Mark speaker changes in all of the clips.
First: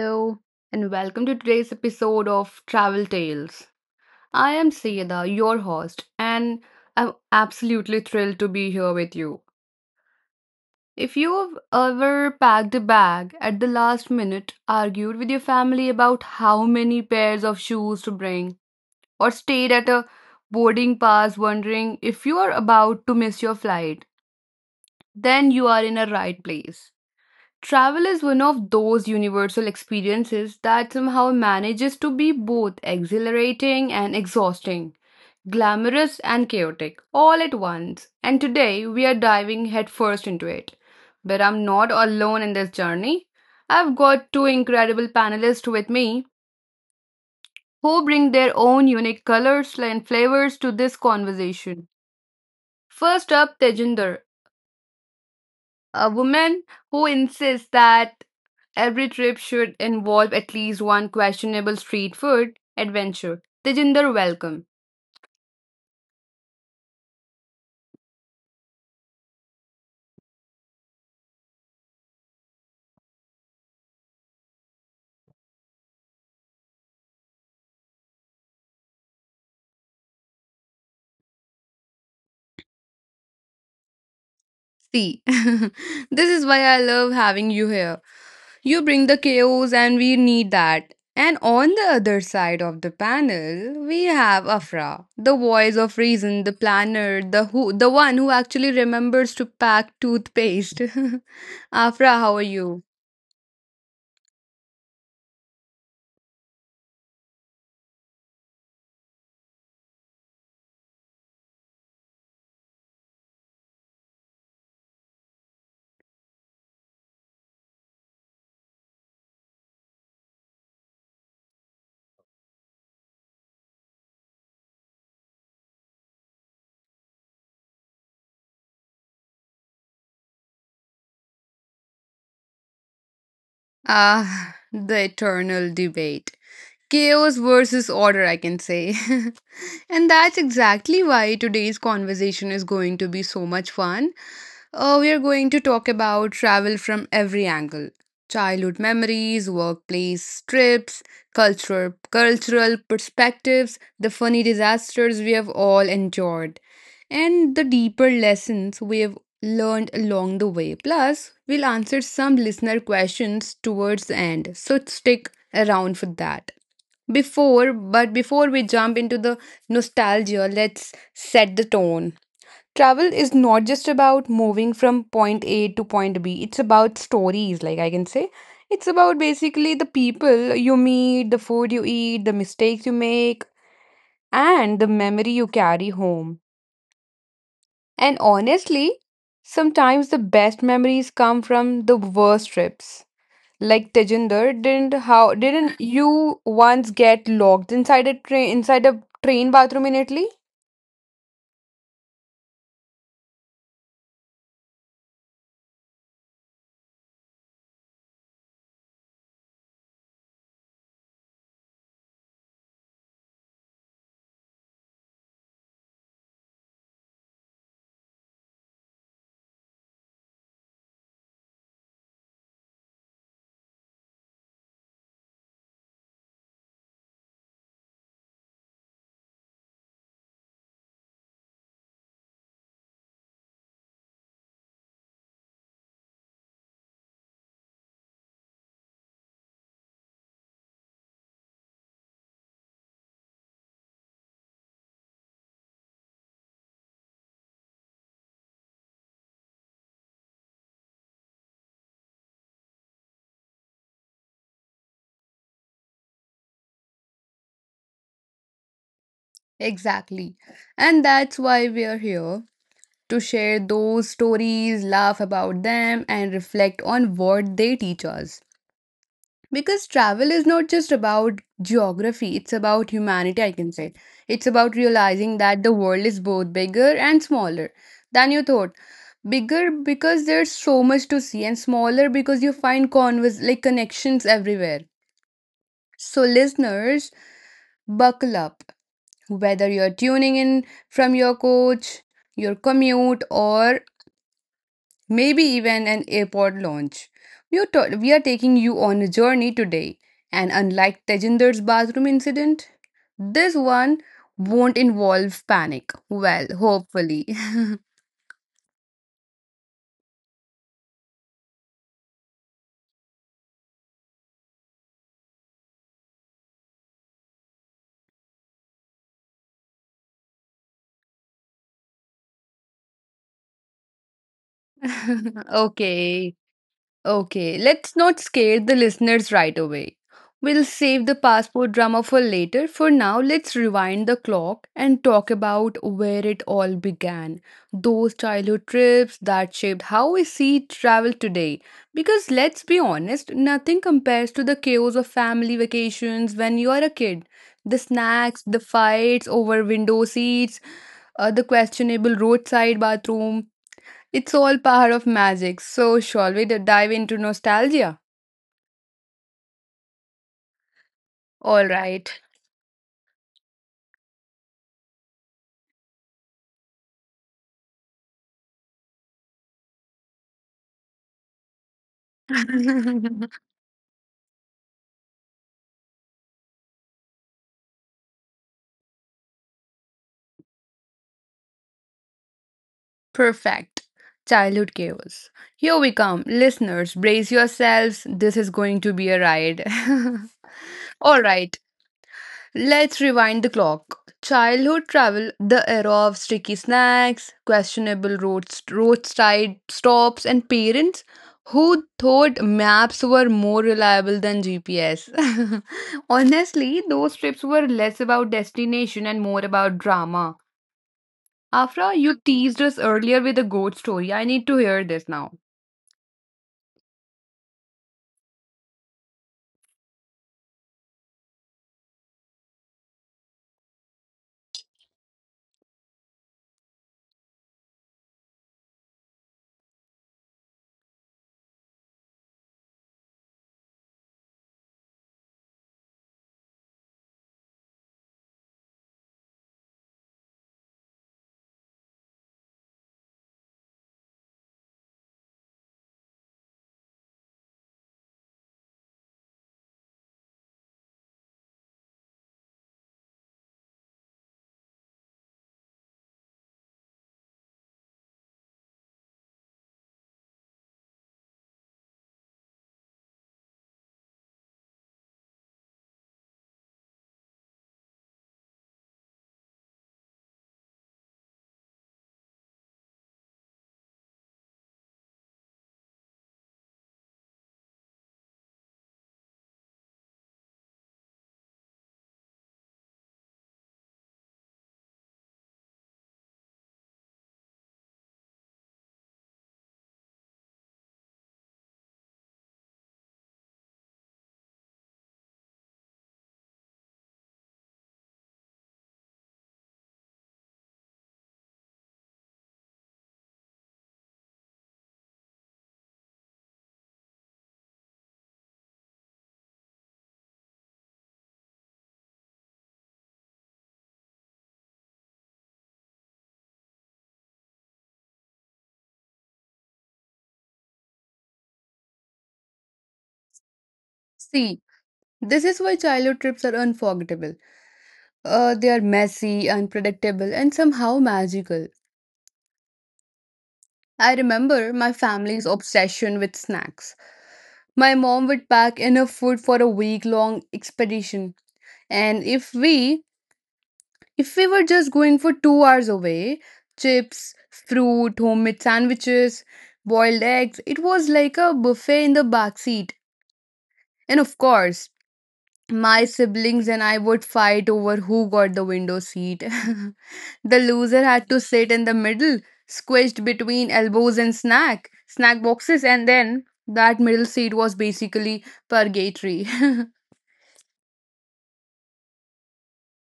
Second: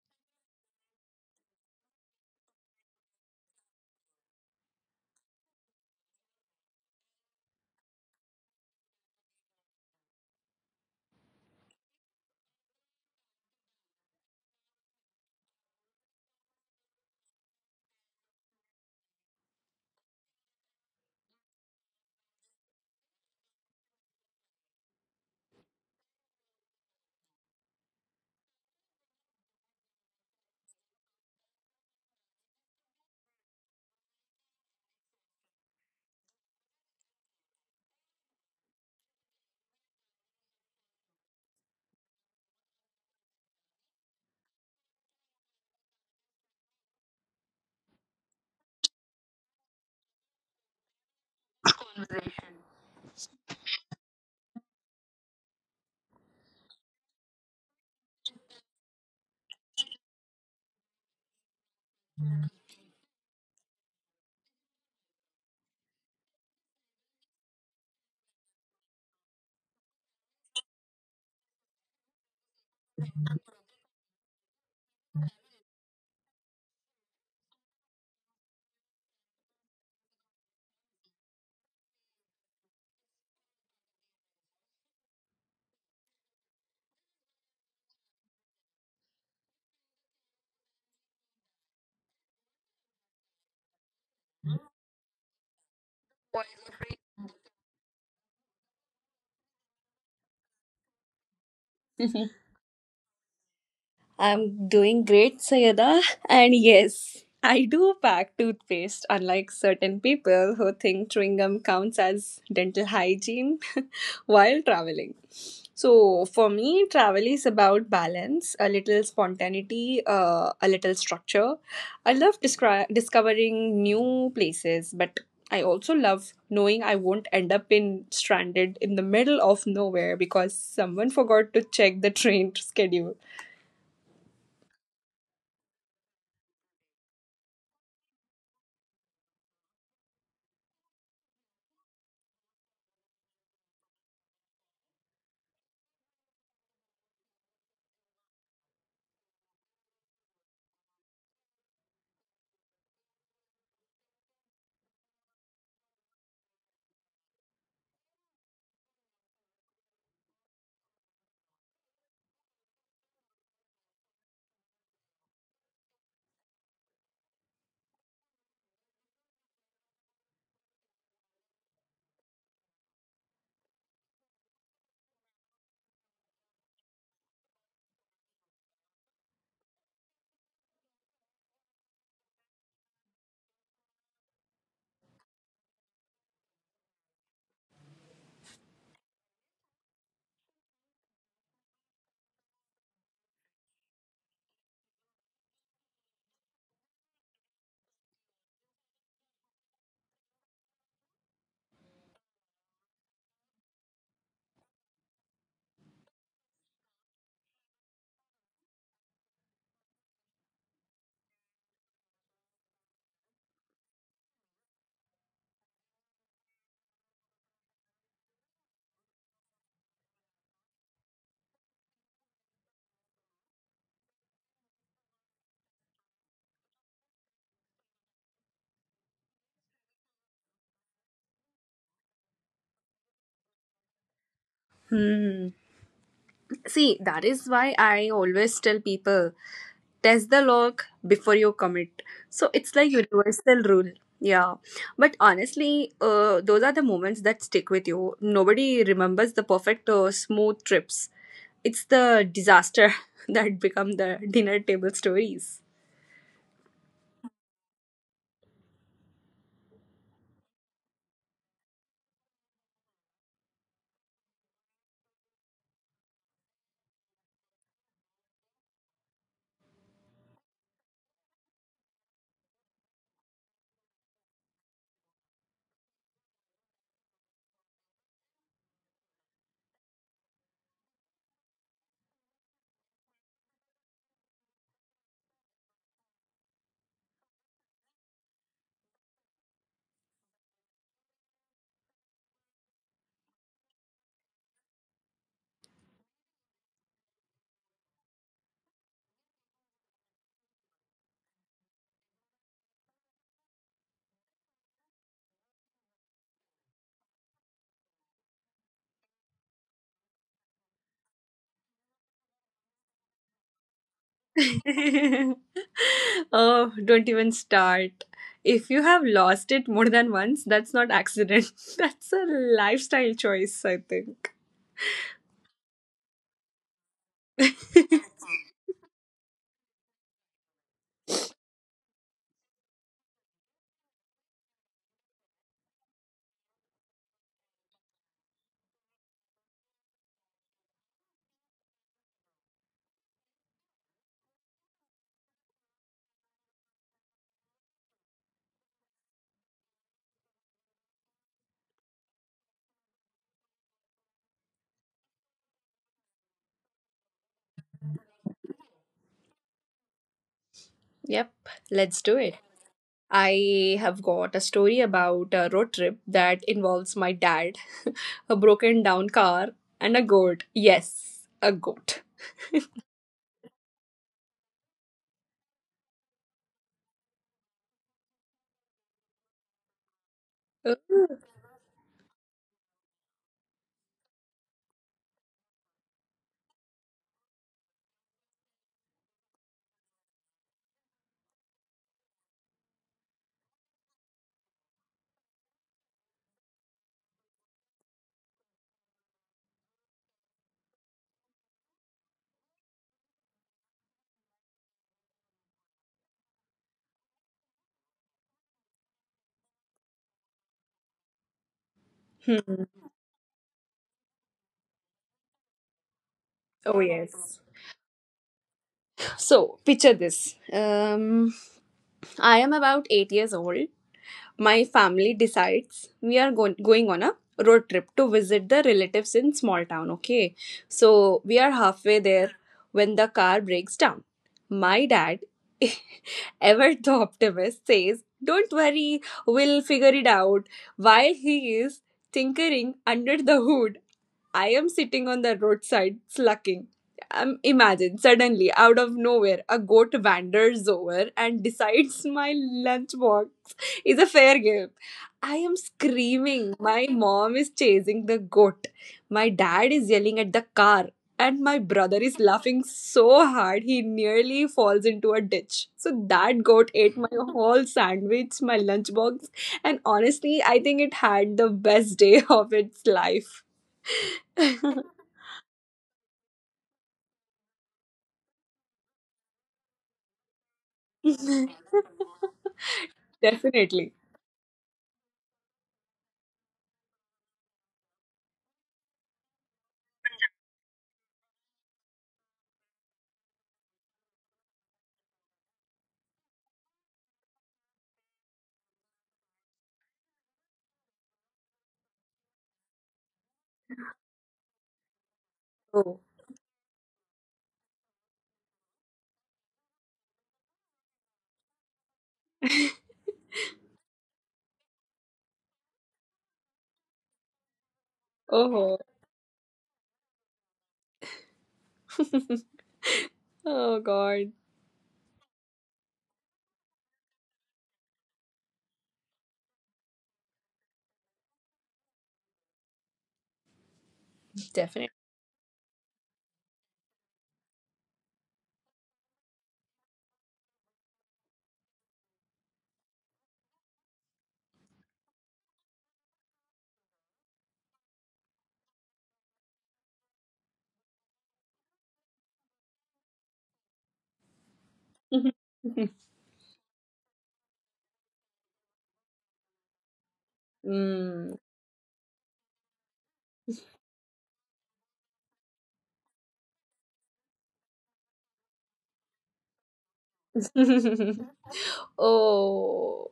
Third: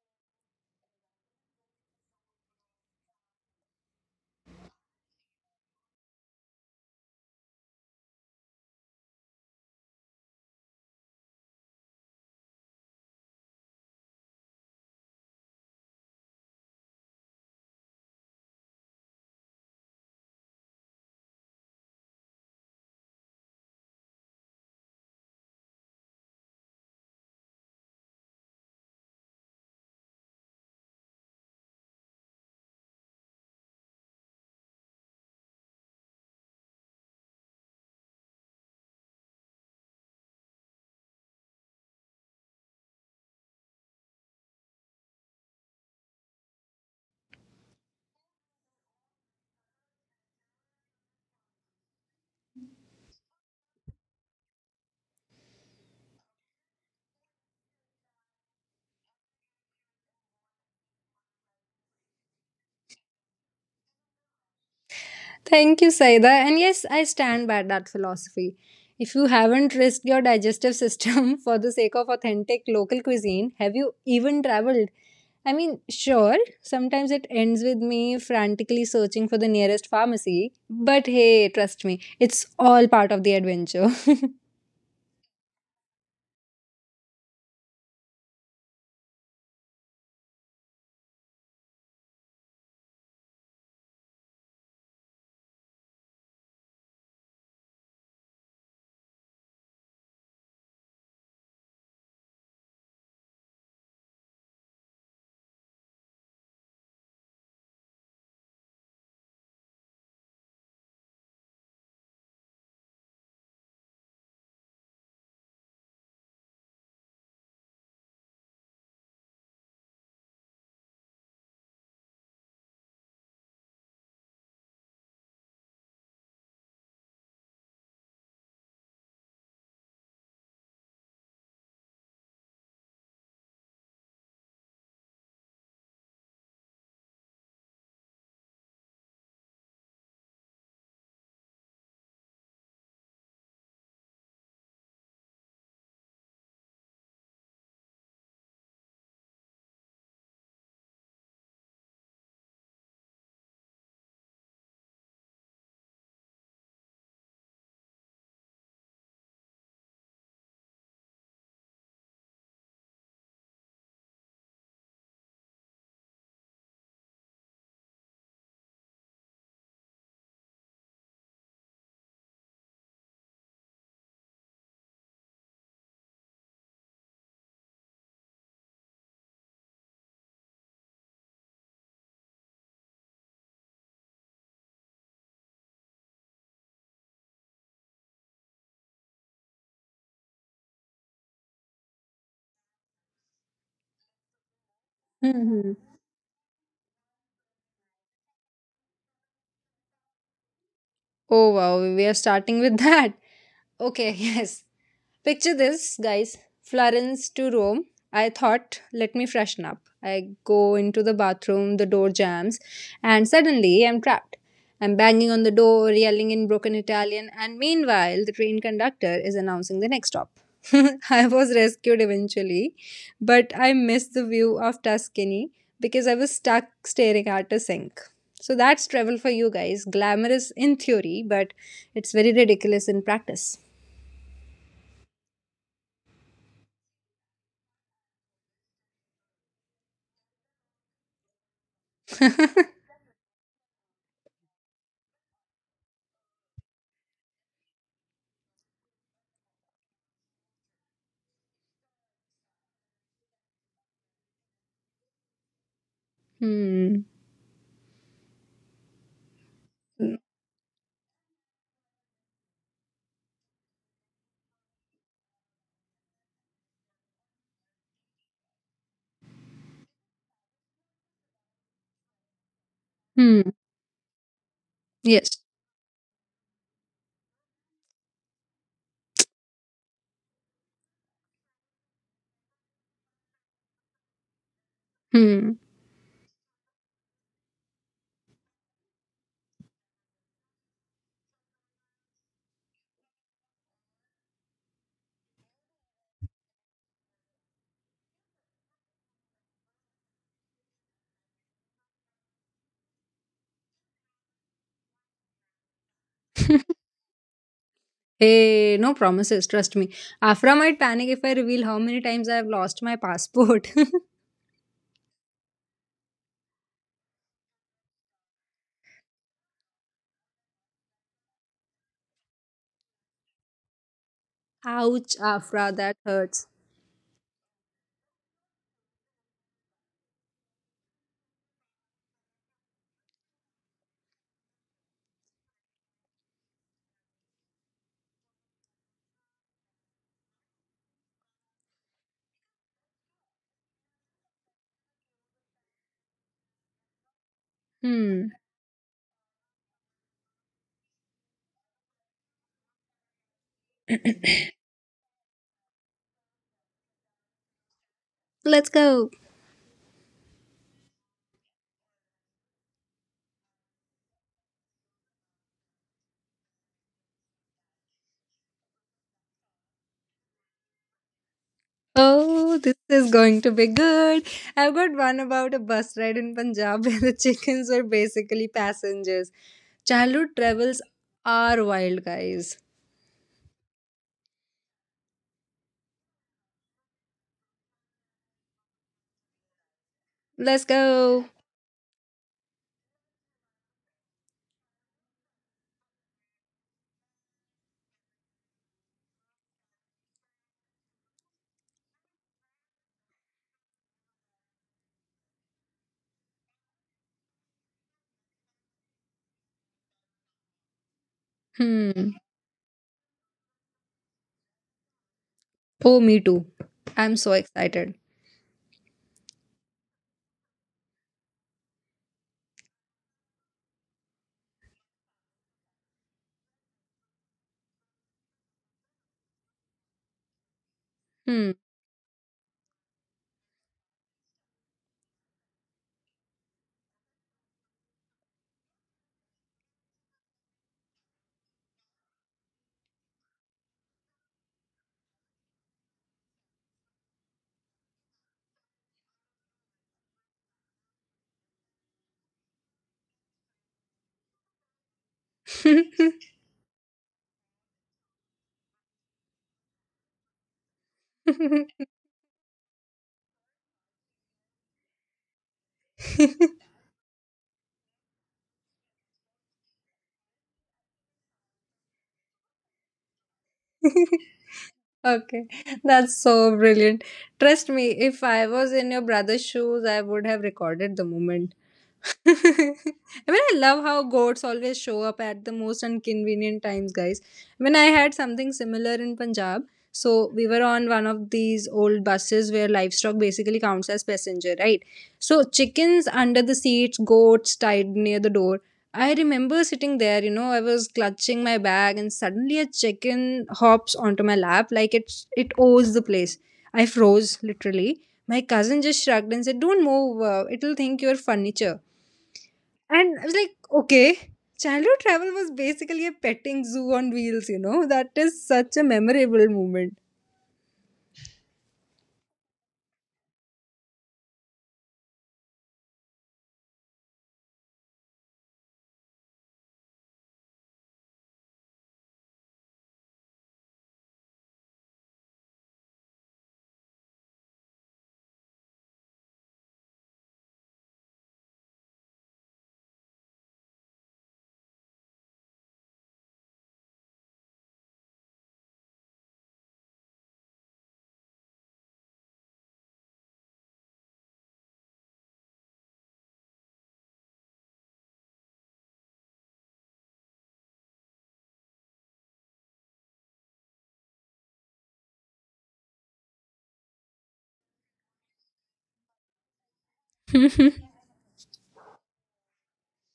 Speaker 1: hello, and welcome to today's episode of Travel Tales. I am Sayeda, your host, and I'm absolutely thrilled to be here with you. If you've ever packed a bag at the last minute, argued with your family about how many pairs of shoes to bring, or stayed at a boarding pass wondering if you are about to miss your flight, then you are in a right place. Travel is one of those universal experiences that somehow manages to be both exhilarating and exhausting, glamorous and chaotic, all at once. And today we are diving headfirst into it. But I'm not alone in this journey. I've got two incredible panelists with me who bring their own unique colors and flavors to this conversation. First up, Tejinder, a woman who insists that every trip should involve at least one questionable street food adventure. Tejinder, welcome.
Speaker 2: Thank you, Saida. And yes, I stand by that philosophy. If you haven't risked your digestive system for the sake of authentic local cuisine, have you even traveled? Sure, sometimes it ends with me frantically searching for the nearest pharmacy, but hey, trust me, it's all part of the adventure.
Speaker 1: See, this is why I love having you here. You bring the chaos, and we need that. And on the other side of the panel, we have Afra, the voice of reason, the planner, the who, the one who actually remembers to pack toothpaste. Afra, how are you?
Speaker 3: I'm doing great, Sayada. And yes, I do pack toothpaste, unlike certain people who think chewing gum counts as dental hygiene while traveling. So, for me, travel is about balance, a little spontaneity, a little structure. I love discovering new places, but I also love knowing I won't end up in stranded in the middle of nowhere because someone forgot to check the train schedule.
Speaker 1: Ah, the eternal debate. Chaos versus order, I can say. And that's exactly why today's conversation is going to be so much fun. We are going to talk about travel from every angle, childhood memories, workplace trips, cultural perspectives, the funny disasters we have all endured, and the deeper lessons we have learned along the way. Plus, we'll answer some listener questions towards the end, so stick around for that. But before we jump into the nostalgia, let's set the tone. Travel is not just about moving from point A to point B, it's about stories, like I can say. It's about basically the people you meet, the food you eat, the mistakes you make, and the memory you carry home. And honestly, sometimes the best memories come from the worst trips. Like Tejinder, didn't how
Speaker 2: Mhm.
Speaker 1: didn't you once get locked inside a train bathroom in Italy?
Speaker 2: Oh wow, we are starting with that. Okay, yes. Picture this, guys. Florence to Rome. I thought, let me freshen up. I go into the bathroom, the door jams, and suddenly I'm trapped. I'm banging on the door, yelling in broken Italian, and meanwhile, the train conductor is announcing the next stop. I was rescued eventually, but I missed the view of Tuscany because I was stuck staring at a sink. So that's travel for you guys. Glamorous in theory, but it's very ridiculous in practice.
Speaker 3: Hmm. See, that is why I always tell people test the log before you commit. So it's like universal rule. Yeah. But honestly, those are the moments that stick with you. Nobody remembers the perfect smooth trips. It's the disaster that become the dinner table stories.
Speaker 2: Hmm.
Speaker 1: Exactly. And that's why we are here to share those stories, laugh about them, and reflect on what they teach us. Because travel is not just about geography, it's about
Speaker 2: Hmm.
Speaker 1: humanity, I can say. It's about
Speaker 2: Yes.
Speaker 1: realizing that the world is both bigger and smaller than you thought. Bigger because there's so much to see, and smaller because you find converse like connections everywhere.
Speaker 2: Hmm.
Speaker 1: So, listeners, buckle up. Whether you're tuning in from your coach, your commute, or maybe even an airport lounge. We are taking you on a journey today, and unlike Tejinder's bathroom incident, this one won't involve panic. Well, hopefully.
Speaker 2: Hey, no promises. Trust me. Afra might panic if I reveal how many times I have lost my passport.
Speaker 3: Oh, don't even start. If you have lost it more than once, that's not accident. That's a lifestyle choice, I think.
Speaker 2: Ouch, Afra, that
Speaker 1: okay.
Speaker 2: hurts.
Speaker 1: Okay, let's not scare the listeners right away. We'll save the passport drama for later. For now, let's rewind the clock and talk about where it all began. Those childhood trips that shaped how we see travel today. Because let's be honest, nothing compares to the chaos of family vacations when you are a kid. The
Speaker 2: Hmm.
Speaker 1: snacks, the fights over window seats, the questionable roadside bathroom, it's all power of magic. So, shall we dive into nostalgia?
Speaker 2: Let's go.
Speaker 3: Yep,
Speaker 1: All right.
Speaker 3: let's do it. I have got a story about a road trip that involves my dad, a broken down car, and a goat. Yes, a goat.
Speaker 2: Oh, this is going to be good. I've got one about a bus ride in Punjab where the chickens were basically passengers. Childhood travels
Speaker 3: Hmm.
Speaker 2: are wild, guys.
Speaker 1: Perfect. Childhood chaos. Here we come. Listeners, brace yourselves. This is going to be a ride.
Speaker 2: Let's
Speaker 1: all
Speaker 2: go.
Speaker 1: right. Let's rewind the clock. Childhood travel, the era of sticky snacks, questionable roads, roadside stops, and parents who thought maps were more reliable than GPS. Honestly, those trips were less about destination and more about drama. Afra,
Speaker 2: Hmm.
Speaker 1: you teased us earlier with a goat story. I need to hear this now.
Speaker 2: Oh, me too.
Speaker 3: Oh,
Speaker 2: I'm so
Speaker 3: yes.
Speaker 2: excited.
Speaker 3: So, picture this. I am about 8 years old. My family decides we are going on a road trip to visit the relatives in small town, okay, so we
Speaker 2: Hmm.
Speaker 3: are halfway there when the car breaks down. My dad, ever the optimist, says, "Don't worry, we'll figure it out." While he is tinkering under the hood, I am sitting on the roadside slacking. Imagine suddenly out of nowhere a goat wanders over and decides my lunchbox is a fair game. I am screaming. My mom is chasing the goat. My dad is yelling at the car, and my brother is laughing so hard he nearly falls into a ditch. So that goat ate my whole sandwich, my lunchbox, and honestly, I think it had the best day of its life.
Speaker 2: Okay, that's so brilliant. Trust me, if I was in your brother's shoes, I would have recorded the moment. I mean, I love
Speaker 3: Definitely.
Speaker 2: how goats always show up at the most inconvenient times, guys. I had something similar in Punjab. So we were on one of these old buses where livestock basically counts as passenger, right? So chickens under the seats, goats tied near the door. I remember sitting there, you know, I was clutching my bag and suddenly a chicken hops onto my lap like it
Speaker 3: Oh,
Speaker 2: owes the place. I froze literally. My cousin just shrugged and said, "Don't move, it'll think you're furniture." And I was like, "Okay." Childhood travel was basically a petting zoo on wheels, you know. That is
Speaker 3: oh.
Speaker 2: such a memorable moment.
Speaker 3: Oh god.
Speaker 1: See, this is why childhood trips are unforgettable. They are messy, unpredictable, and somehow magical. I remember
Speaker 3: Definitely.
Speaker 1: my family's obsession with snacks. My mom would pack enough food for a week long expedition. And if we were just going for 2 hours away, chips, fruit, homemade sandwiches, boiled eggs, it was like a buffet in the back seat. And of course, my siblings and I would fight over who got the window seat. The loser had
Speaker 3: Mm.
Speaker 1: to sit in the middle, squished between elbows and snack boxes, and then that middle seat was basically purgatory.
Speaker 3: Oh.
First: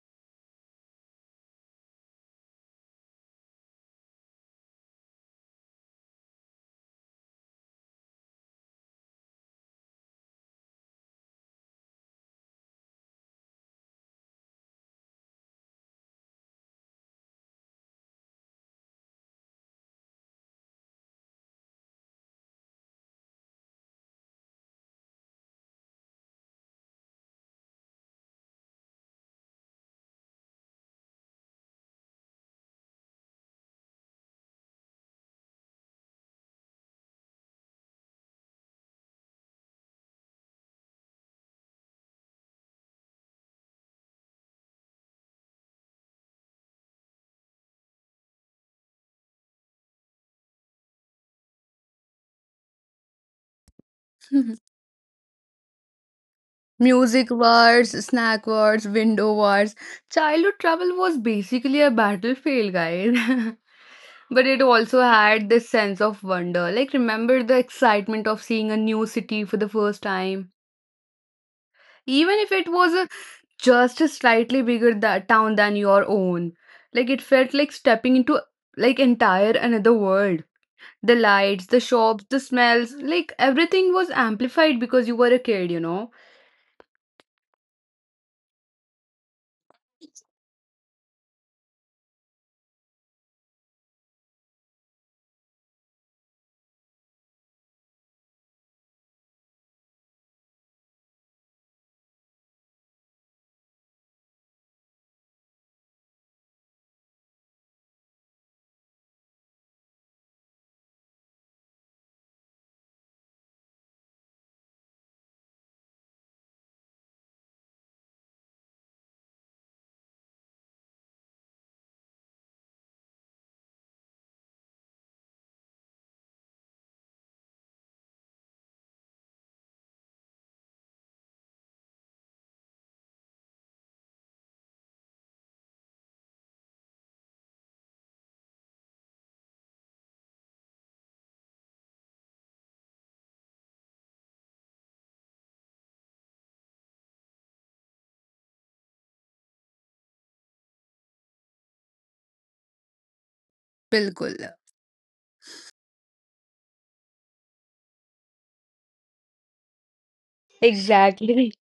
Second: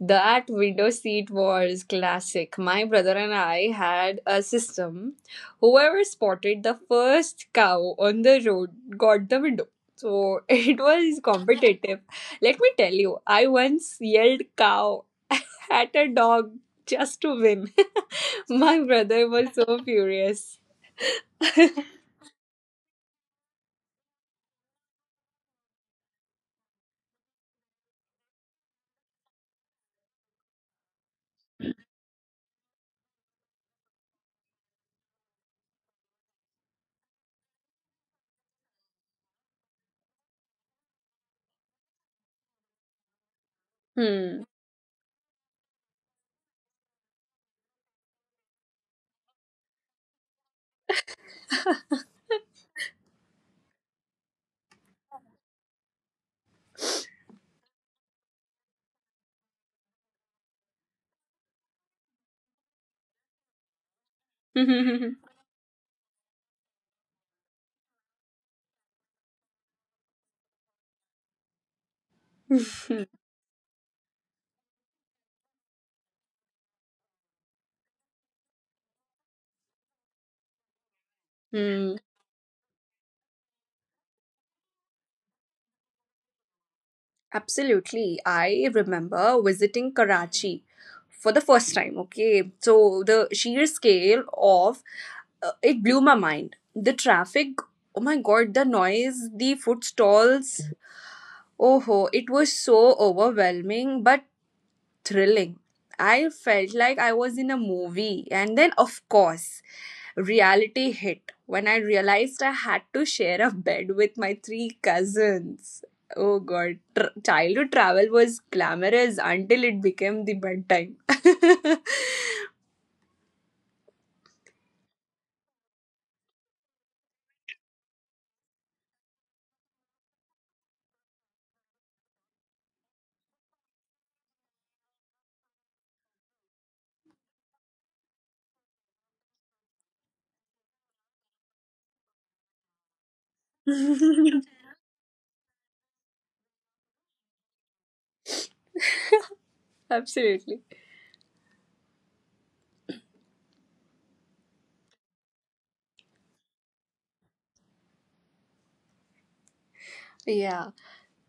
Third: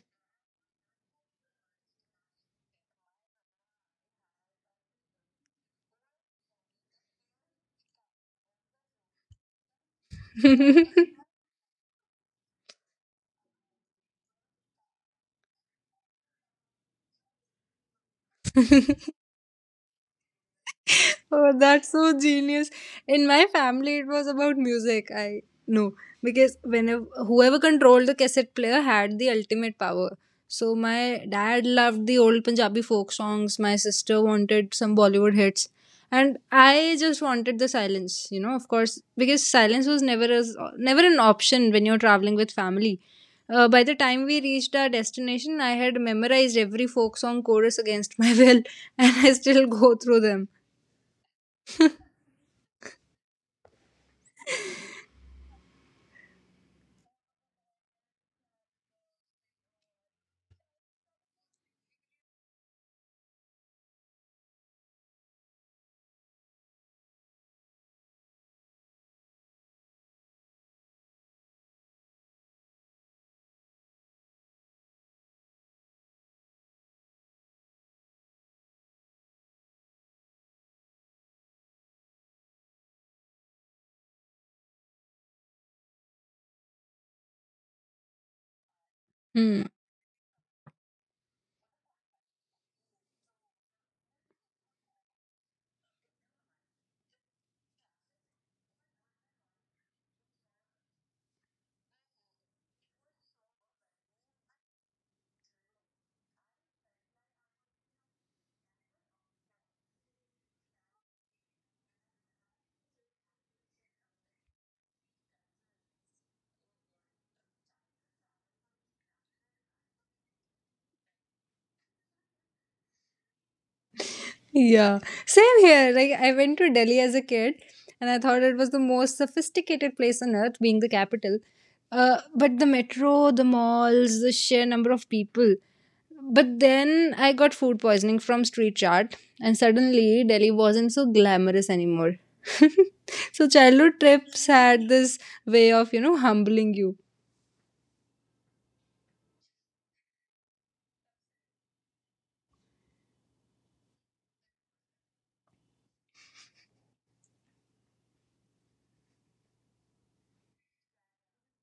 Speaker 3: That window seat was classic. My brother and I had a system. Whoever spotted the first cow on the road got the window. So it was competitive. Let me tell you, I once yelled cow at a dog just to win. My brother was so furious.
Speaker 2: Oh, that's so genius. In my family, it was about music. I know because whenever whoever controlled the cassette player had the ultimate power. So my dad loved the old Punjabi folk songs. My sister wanted some Bollywood hits, and I just wanted the silence. You know, of course, because silence was never an option when you're traveling with family. By the time we
Speaker 3: Hmm.
Speaker 2: reached our destination, I had memorized every folk song chorus against my will, and I still go through them.
Speaker 1: Music wars, snack wars, window wars. Childhood travel was basically a battlefield, guys. But it also had this sense of wonder. Like, remember the excitement of seeing a new city for the first time? Even if it was just a slightly bigger that town than your own, like it felt like stepping into entire another world, the lights, the
Speaker 3: Hmm.
Speaker 1: shops, the smells, like everything was amplified because you were a kid, you know.
Speaker 3: Absolutely. I remember
Speaker 2: Hmm.
Speaker 3: visiting Karachi for the first time. Okay. So the sheer scale of it blew my mind. The traffic, oh my god, the noise, the food stalls. Oh, ho, it was so overwhelming, but thrilling. I felt like I was in a movie. And then, of course, reality hit when I realized I had to share a bed with my three cousins. Oh god, childhood travel was glamorous until it became the bedtime.
Speaker 2: Yeah, same here. Like, I went to Delhi as a kid and I thought it was the most sophisticated place on earth, being the capital. But the metro, the malls, the sheer number of people. But then I got food poisoning from street chart, and suddenly Delhi wasn't so glamorous anymore. So, childhood trips had this way of, you know, humbling you.
Speaker 3: Absolutely.
Speaker 1: बिल्कुल,
Speaker 3: Yeah.
Speaker 1: exactly.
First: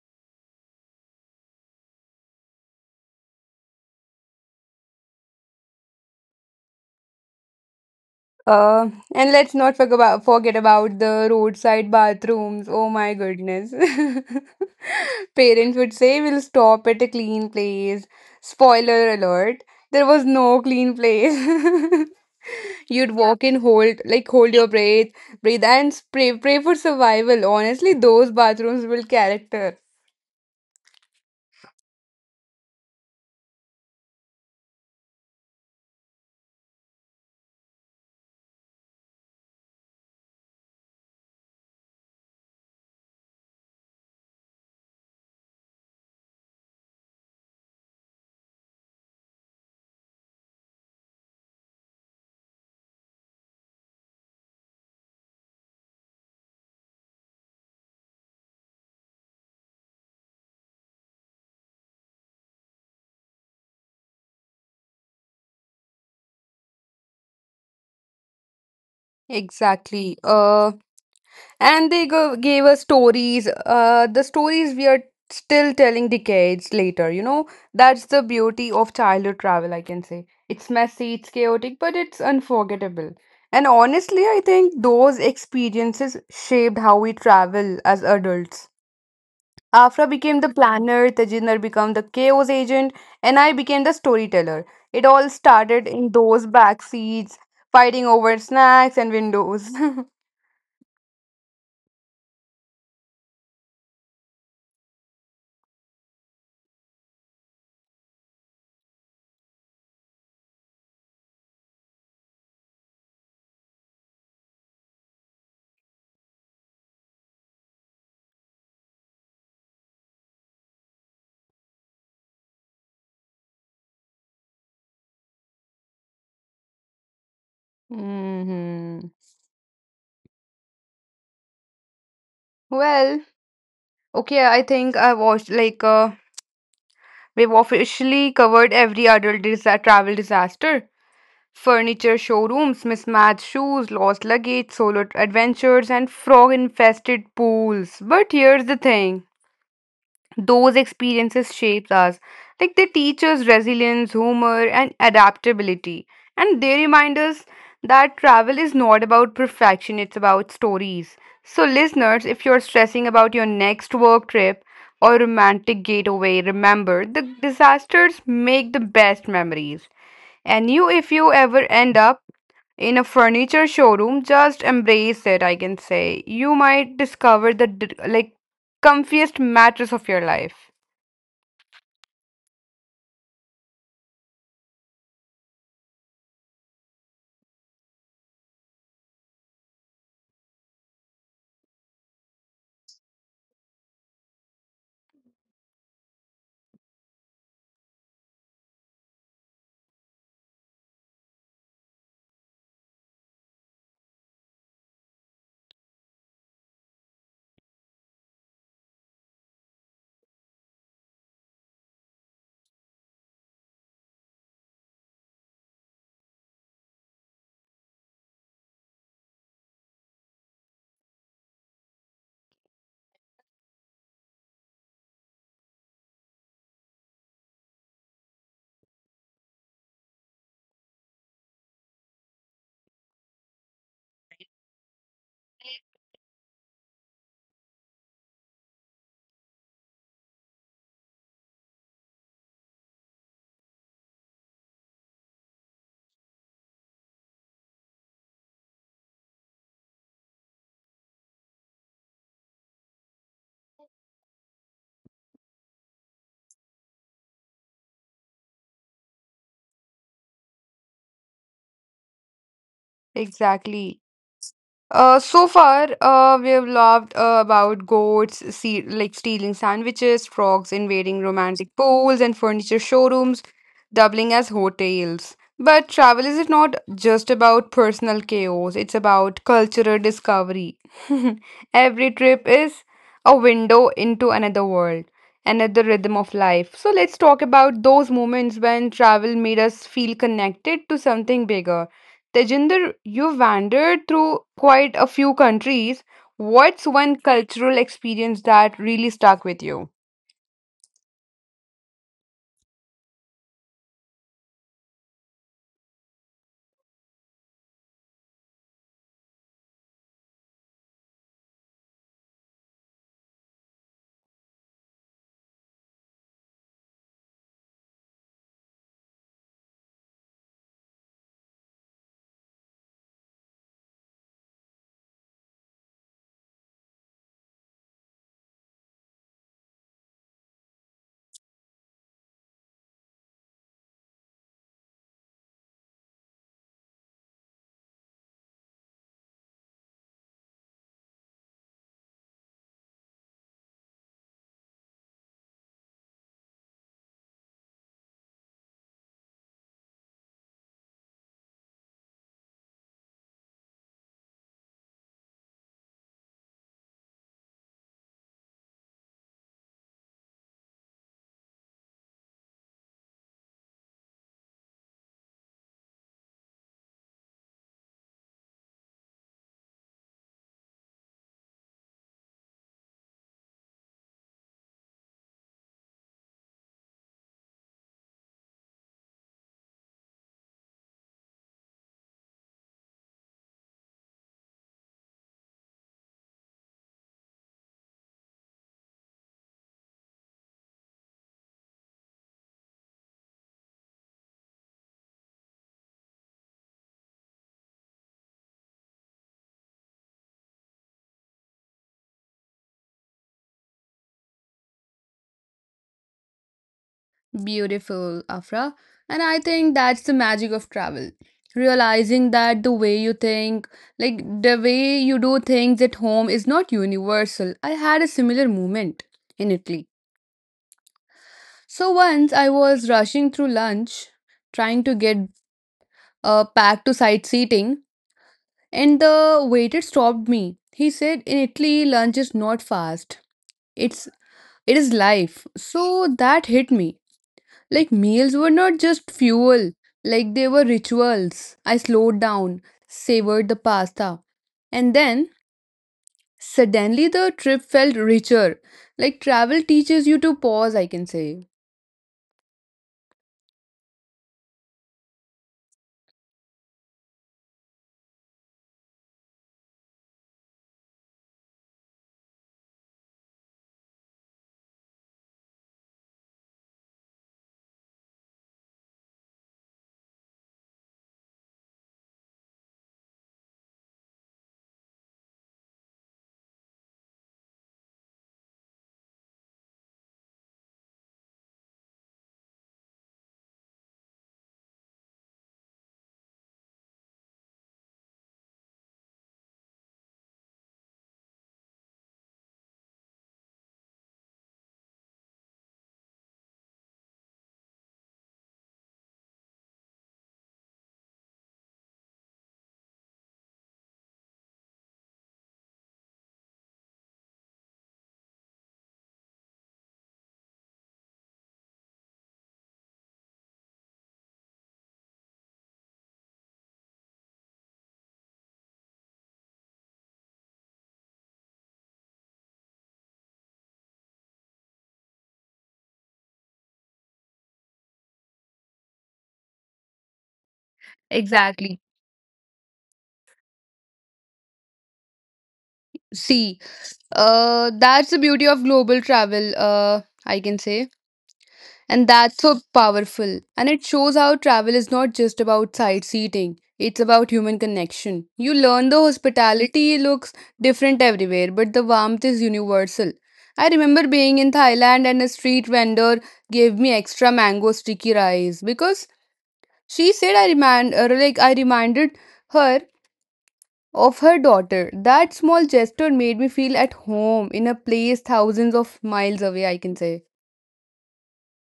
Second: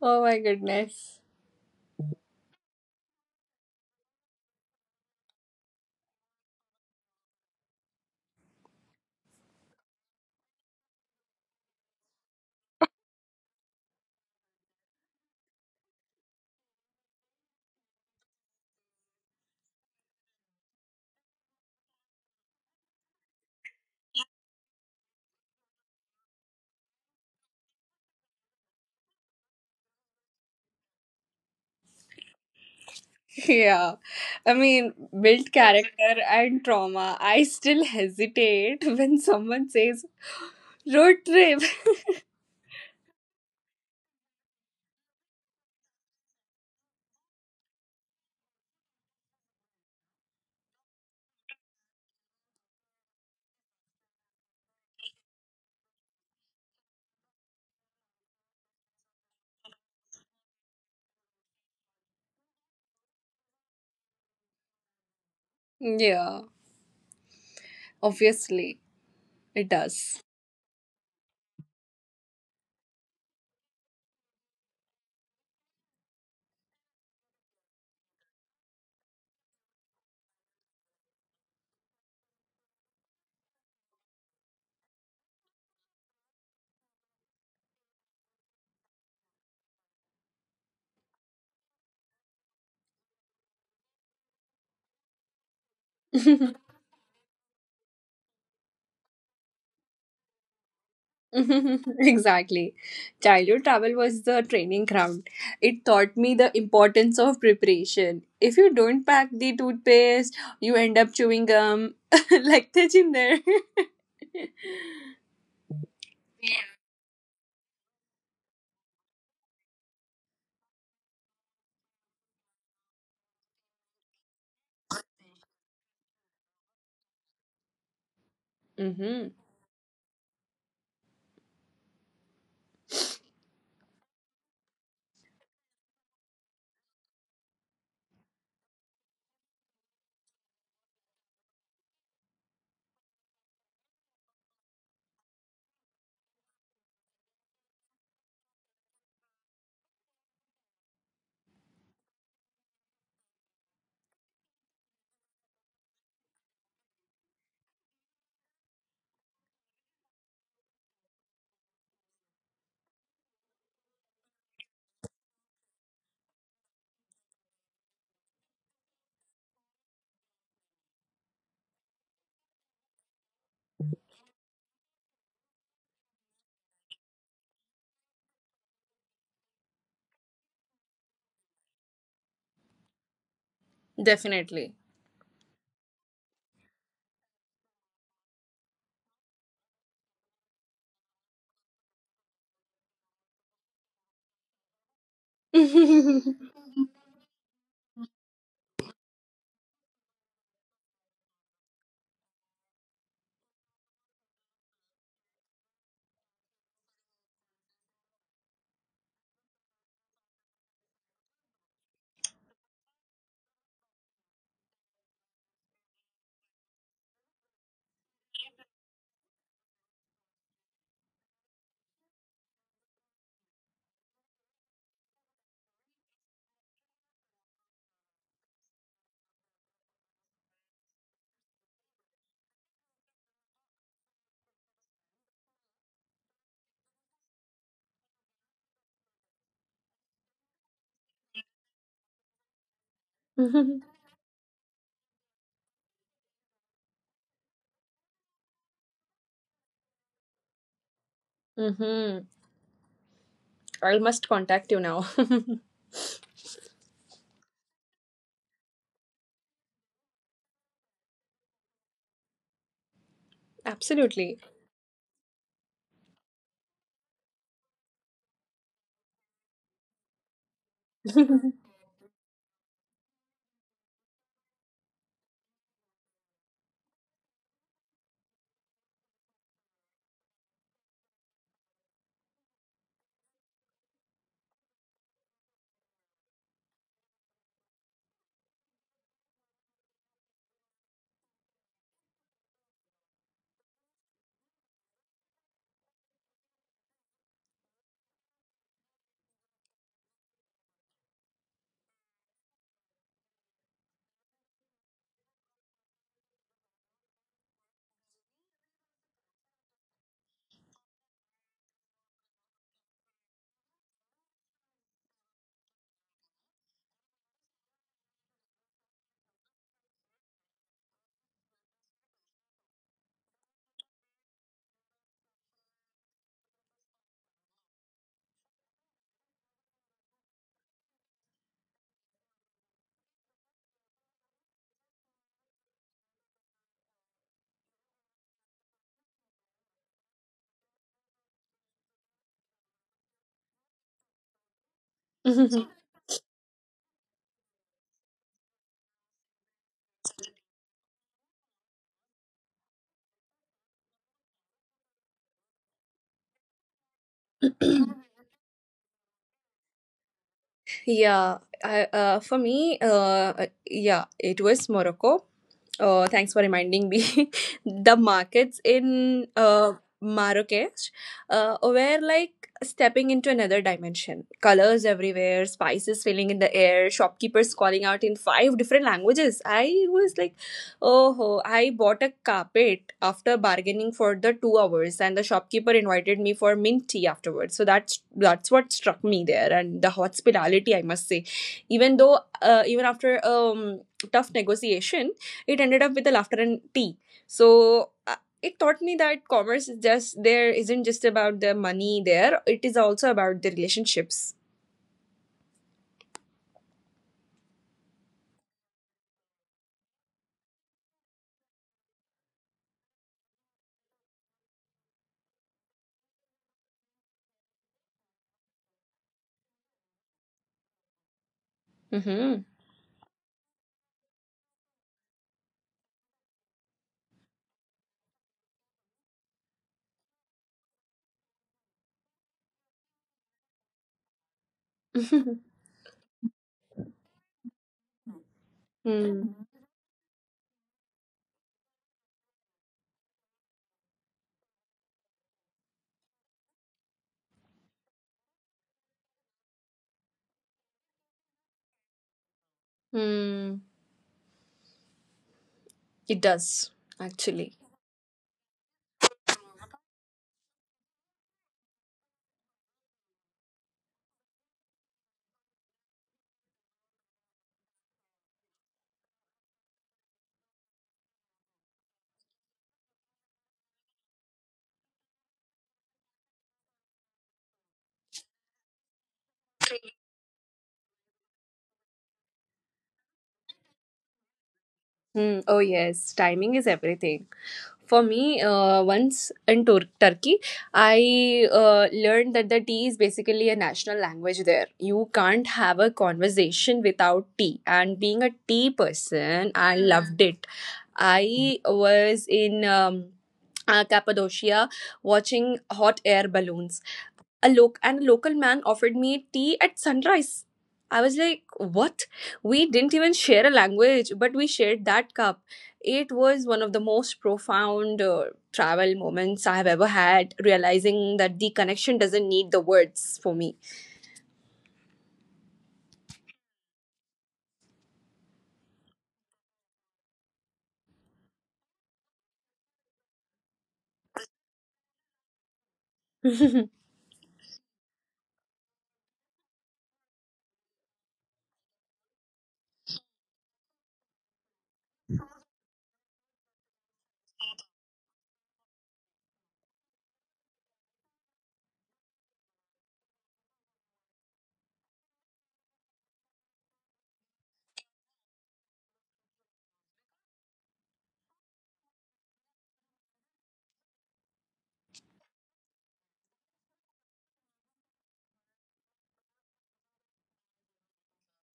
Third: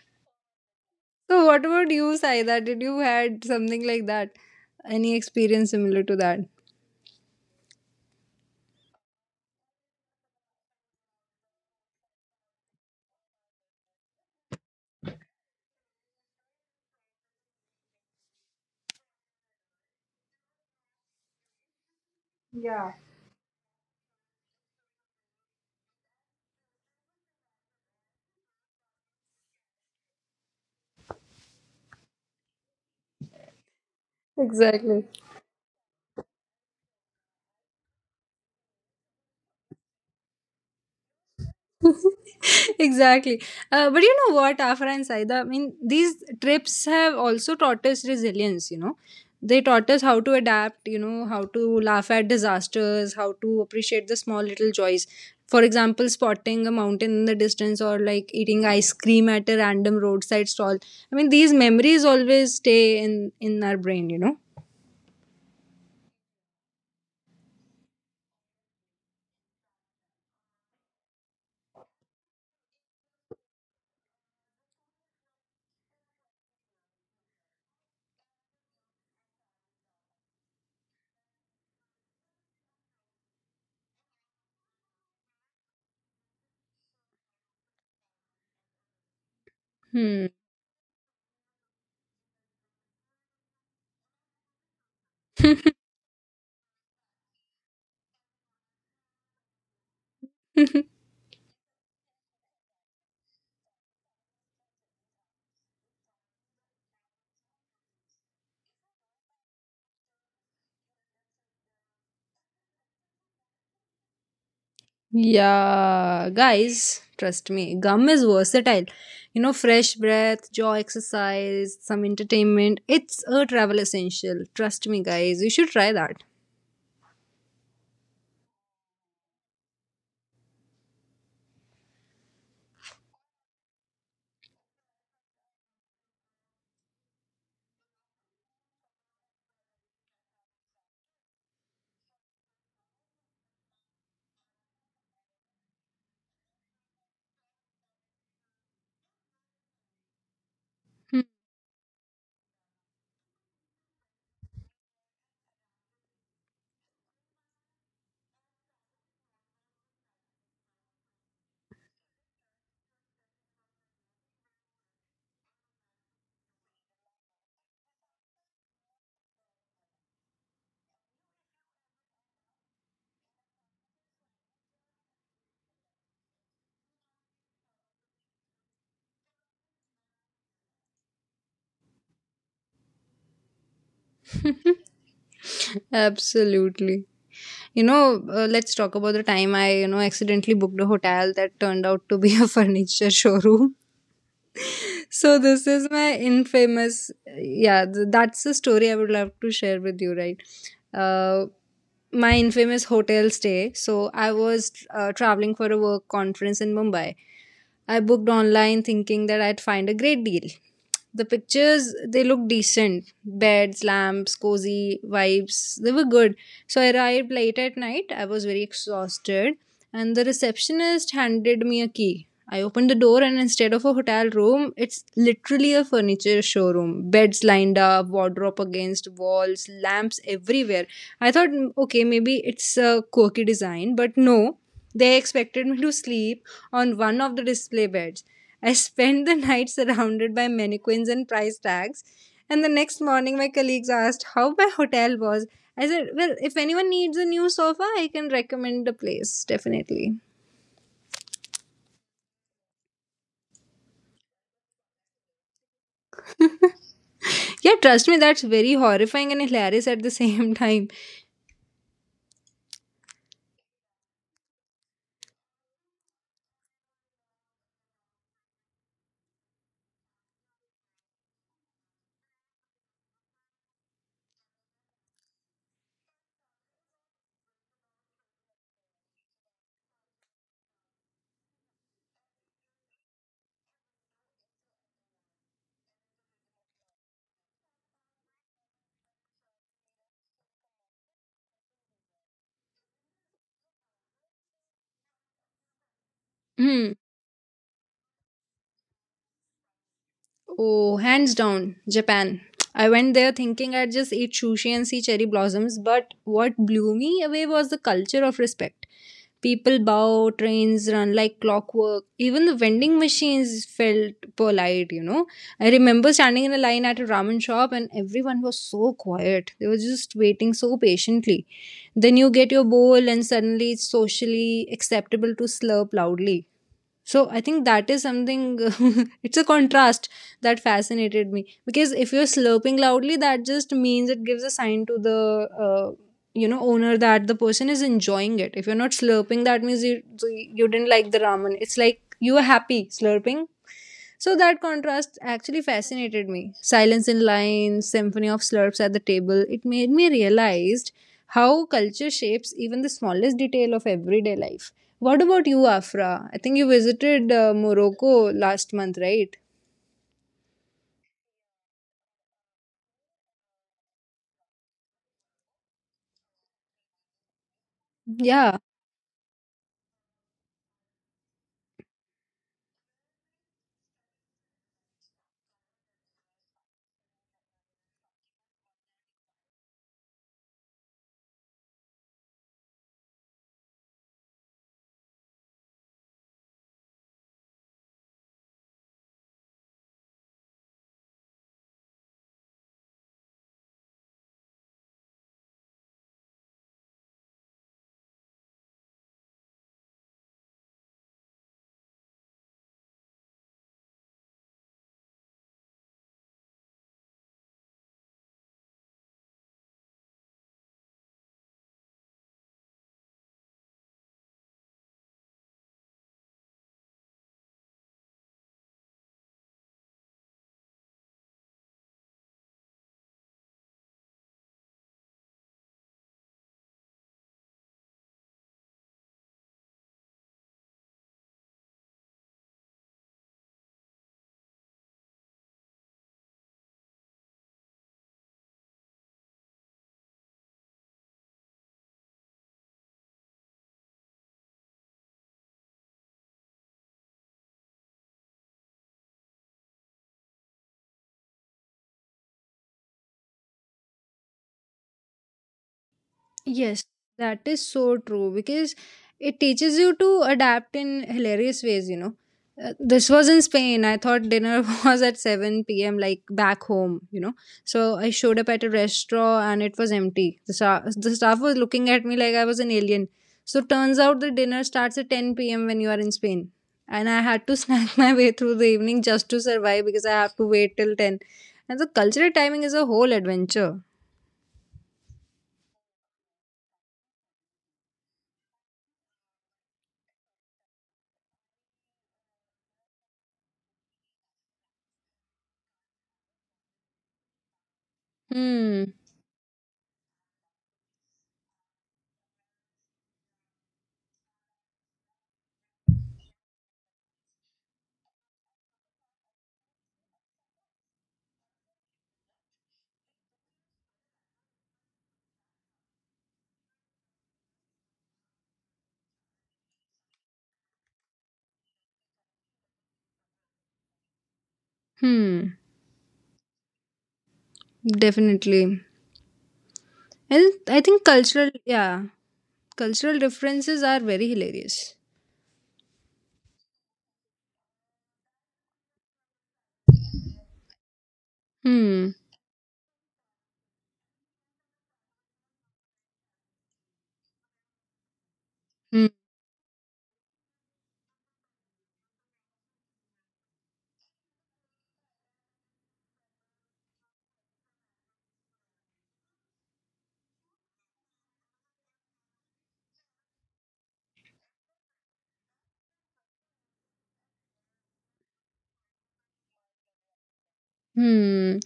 Speaker 3: Oh my goodness.
Speaker 2: So, what about you, Saida? Did you had something like that? Any experience similar to that?
Speaker 1: uh, and let's not forget about the roadside bathrooms. Oh my goodness. Parents would say we'll stop at a clean place. Spoiler alert, there was no clean place. You'd walk and hold, like hold your breath, breathe and pray for survival. Honestly, those bathrooms build character.
Speaker 3: Yeah. I mean,
Speaker 2: Exactly.
Speaker 3: built character and trauma. I still hesitate when someone says road trip.
Speaker 2: Exactly. But you know what, Afra and Saida, these trips have also taught us resilience, you know. They taught us how to adapt, you know, how to laugh at disasters, how to appreciate the small little joys. For example, spotting a mountain in the distance or like eating ice cream at a random roadside stall. These memories always stay in our brain, you know.
Speaker 3: Yeah. Obviously, it does.
Speaker 1: Exactly. And they gave us stories. The stories we are still telling decades later. You know, that's the beauty of childhood travel. I can say it's messy, it's chaotic, but it's unforgettable. And honestly, I think those experiences shaped how we travel as adults. Afra became the planner, Tejinder became the chaos agent, and I became the storyteller. It all
Speaker 2: Hmm.
Speaker 1: started in those back seats, fighting over snacks and windows.
Speaker 3: Exactly. Childhood travel was the training ground. It taught me the importance of preparation. If you don't pack the toothpaste, you end up chewing gum like the ginger.
Speaker 2: Yeah, guys, trust me, gum is versatile. You know, fresh breath, jaw exercise, some entertainment. It's a travel essential. Trust me, guys, you should try that.
Speaker 3: Mm-hmm.
Speaker 1: hmm. Well, okay, I think I watched like we've officially covered every adult travel disaster. Furniture showrooms, mismatched shoes, lost luggage, solo adventures, and frog infested pools. But here's the thing, those experiences shapes us. Like they teach us resilience, humor, and adaptability. And they remind us that travel is not about perfection, it's about stories. So, listeners, if you're stressing about your next work trip or romantic getaway, remember the disasters make the best memories. And you, if you ever end up in a furniture showroom, just embrace it, I can say. You might discover the comfiest mattress of your life.
Speaker 3: Definitely.
Speaker 2: Absolutely. You know, let's talk about the time I, you know, accidentally booked a hotel that turned out to be a furniture showroom. So this is my infamous Yeah, that's the story I would love to share with you, right? uh, my infamous hotel stay. So I was traveling for a work conference in Mumbai. I booked online thinking that I'd find a great deal. The pictures, they looked decent. Beds, lamps, cozy vibes. They were good. So I arrived late at night. I was very exhausted and the receptionist handed me a key. I opened the door and instead of a hotel room, it's literally a furniture showroom. Beds lined up, wardrobe against walls, lamps everywhere. I thought, "Mm, okay, maybe it's a quirky design," but no. They expected me to sleep on one of the display beds. I spent the night surrounded by mannequins and price tags. And the next morning, my
Speaker 3: Mm-hmm.
Speaker 2: colleagues asked how my hotel was. I said, "Well, if anyone needs a new sofa, I can recommend the place, definitely."
Speaker 3: I must contact you now.
Speaker 2: Yeah, trust me, that's very horrifying and hilarious at the same time.
Speaker 1: Exactly.
Speaker 3: Absolutely.
Speaker 1: So far, we have loved about goats, see, like stealing sandwiches, frogs invading romantic pools and furniture showrooms, doubling as hotels. But travel is not just about personal chaos, it's about cultural discovery. Every trip is a window into another world, another rhythm of life. So let's talk about those moments when travel made us feel connected to something bigger. Tejinder, you wandered through quite a few countries. What's
Speaker 2: Hmm.
Speaker 1: one cultural experience that really stuck with you?
Speaker 2: Oh, hands down, Japan. I went there thinking I'd just eat sushi and see cherry blossoms, but what blew me away was the culture of respect. People bow, trains run like clockwork. Even the vending machines felt polite, you know. I remember standing in a line at a ramen shop and everyone was so quiet. They were just waiting so patiently. Then you get your bowl and suddenly it's socially acceptable to slurp loudly. So I think that is something. It's a contrast that fascinated me because if you're slurping loudly, that just means it gives a sign to the you know, owner that the person is enjoying it. If you're not slurping, that means you didn't like the ramen. It's like you were happy slurping, so that contrast actually fascinated me. Silence in lines, symphony of slurps at the table, it made me realize how culture shapes even the smallest detail of everyday life. What about you, Afra? I think you visited Morocco last month, right?
Speaker 3: Yeah, for me, yeah, it was Morocco. Thanks for reminding me. The
Speaker 2: Yeah,
Speaker 3: markets in Marrakesh were like stepping into another dimension. Colors everywhere, spices filling in the air, shopkeepers calling out in five different languages. I was like, "Oh, I bought a carpet after bargaining for the 2 hours, and the shopkeeper invited me for mint tea afterwards." So that's what struck me there, and the hospitality, I must say. Even though, even after tough negotiation, it ended up with a laughter and tea. So. It taught me that commerce is just there isn't just about the money there it is also about the relationships.
Speaker 1: Beautiful, Afra. And I think that's the magic of travel. Realizing that the way you think, like the way you do things at home, is not universal. I had a similar moment in Italy. So once
Speaker 3: Mm-hmm.
Speaker 1: I was rushing through lunch, trying to get back to sightseeing, and the waiter stopped me. He said, "In Italy, lunch is not fast. It's it is life." So that hit me. Like meals were not just
Speaker 3: Hmm.
Speaker 1: fuel, like they were rituals. I slowed down, savored the pasta. And then suddenly the trip felt richer. Like travel teaches you to pause, I can say.
Speaker 3: Hmm. It does
Speaker 2: yes, that
Speaker 3: actually.
Speaker 2: is so true because it teaches you to adapt in hilarious ways, you know. This was in Spain. I thought dinner was at 7 p.m., like back home, you know. So I showed up at a restaurant and it was empty. The staff was looking at me like I was an alien. So turns out the dinner starts at 10 p.m. when you are in Spain. And I had to snack my way through the evening just to survive because I have to wait till 10. And the cultural timing is a whole adventure.
Speaker 3: Hmm. Oh, yes, timing is everything. For me, once in Turkey, I learned that the tea is basically a national language there. You can't have a conversation without tea. And being a tea
Speaker 2: Hmm.
Speaker 3: person, I loved it. I was in Cappadocia watching hot air balloons, a loc and a local man offered me tea at sunrise. I was like, what? We didn't even share a language, but we shared that cup. It was one of the most profound travel moments I have ever had, realizing that the connection doesn't need the words for me.
Speaker 2: Hmm. Definitely. And I think cultural,
Speaker 1: Exactly.
Speaker 2: yeah, cultural differences are very hilarious.
Speaker 1: See, that's the beauty of global travel, I can say. And
Speaker 2: Hmm.
Speaker 1: that's so powerful. And it shows how travel is not just about sightseeing, it's about human connection. You learn the hospitality looks different everywhere, but the warmth is universal. I remember being in Thailand and a street vendor gave me extra mango sticky rice because she said I reminded her of her daughter. That small gesture made me feel at home in a place thousands of miles away, I can say.
Speaker 2: Hmm.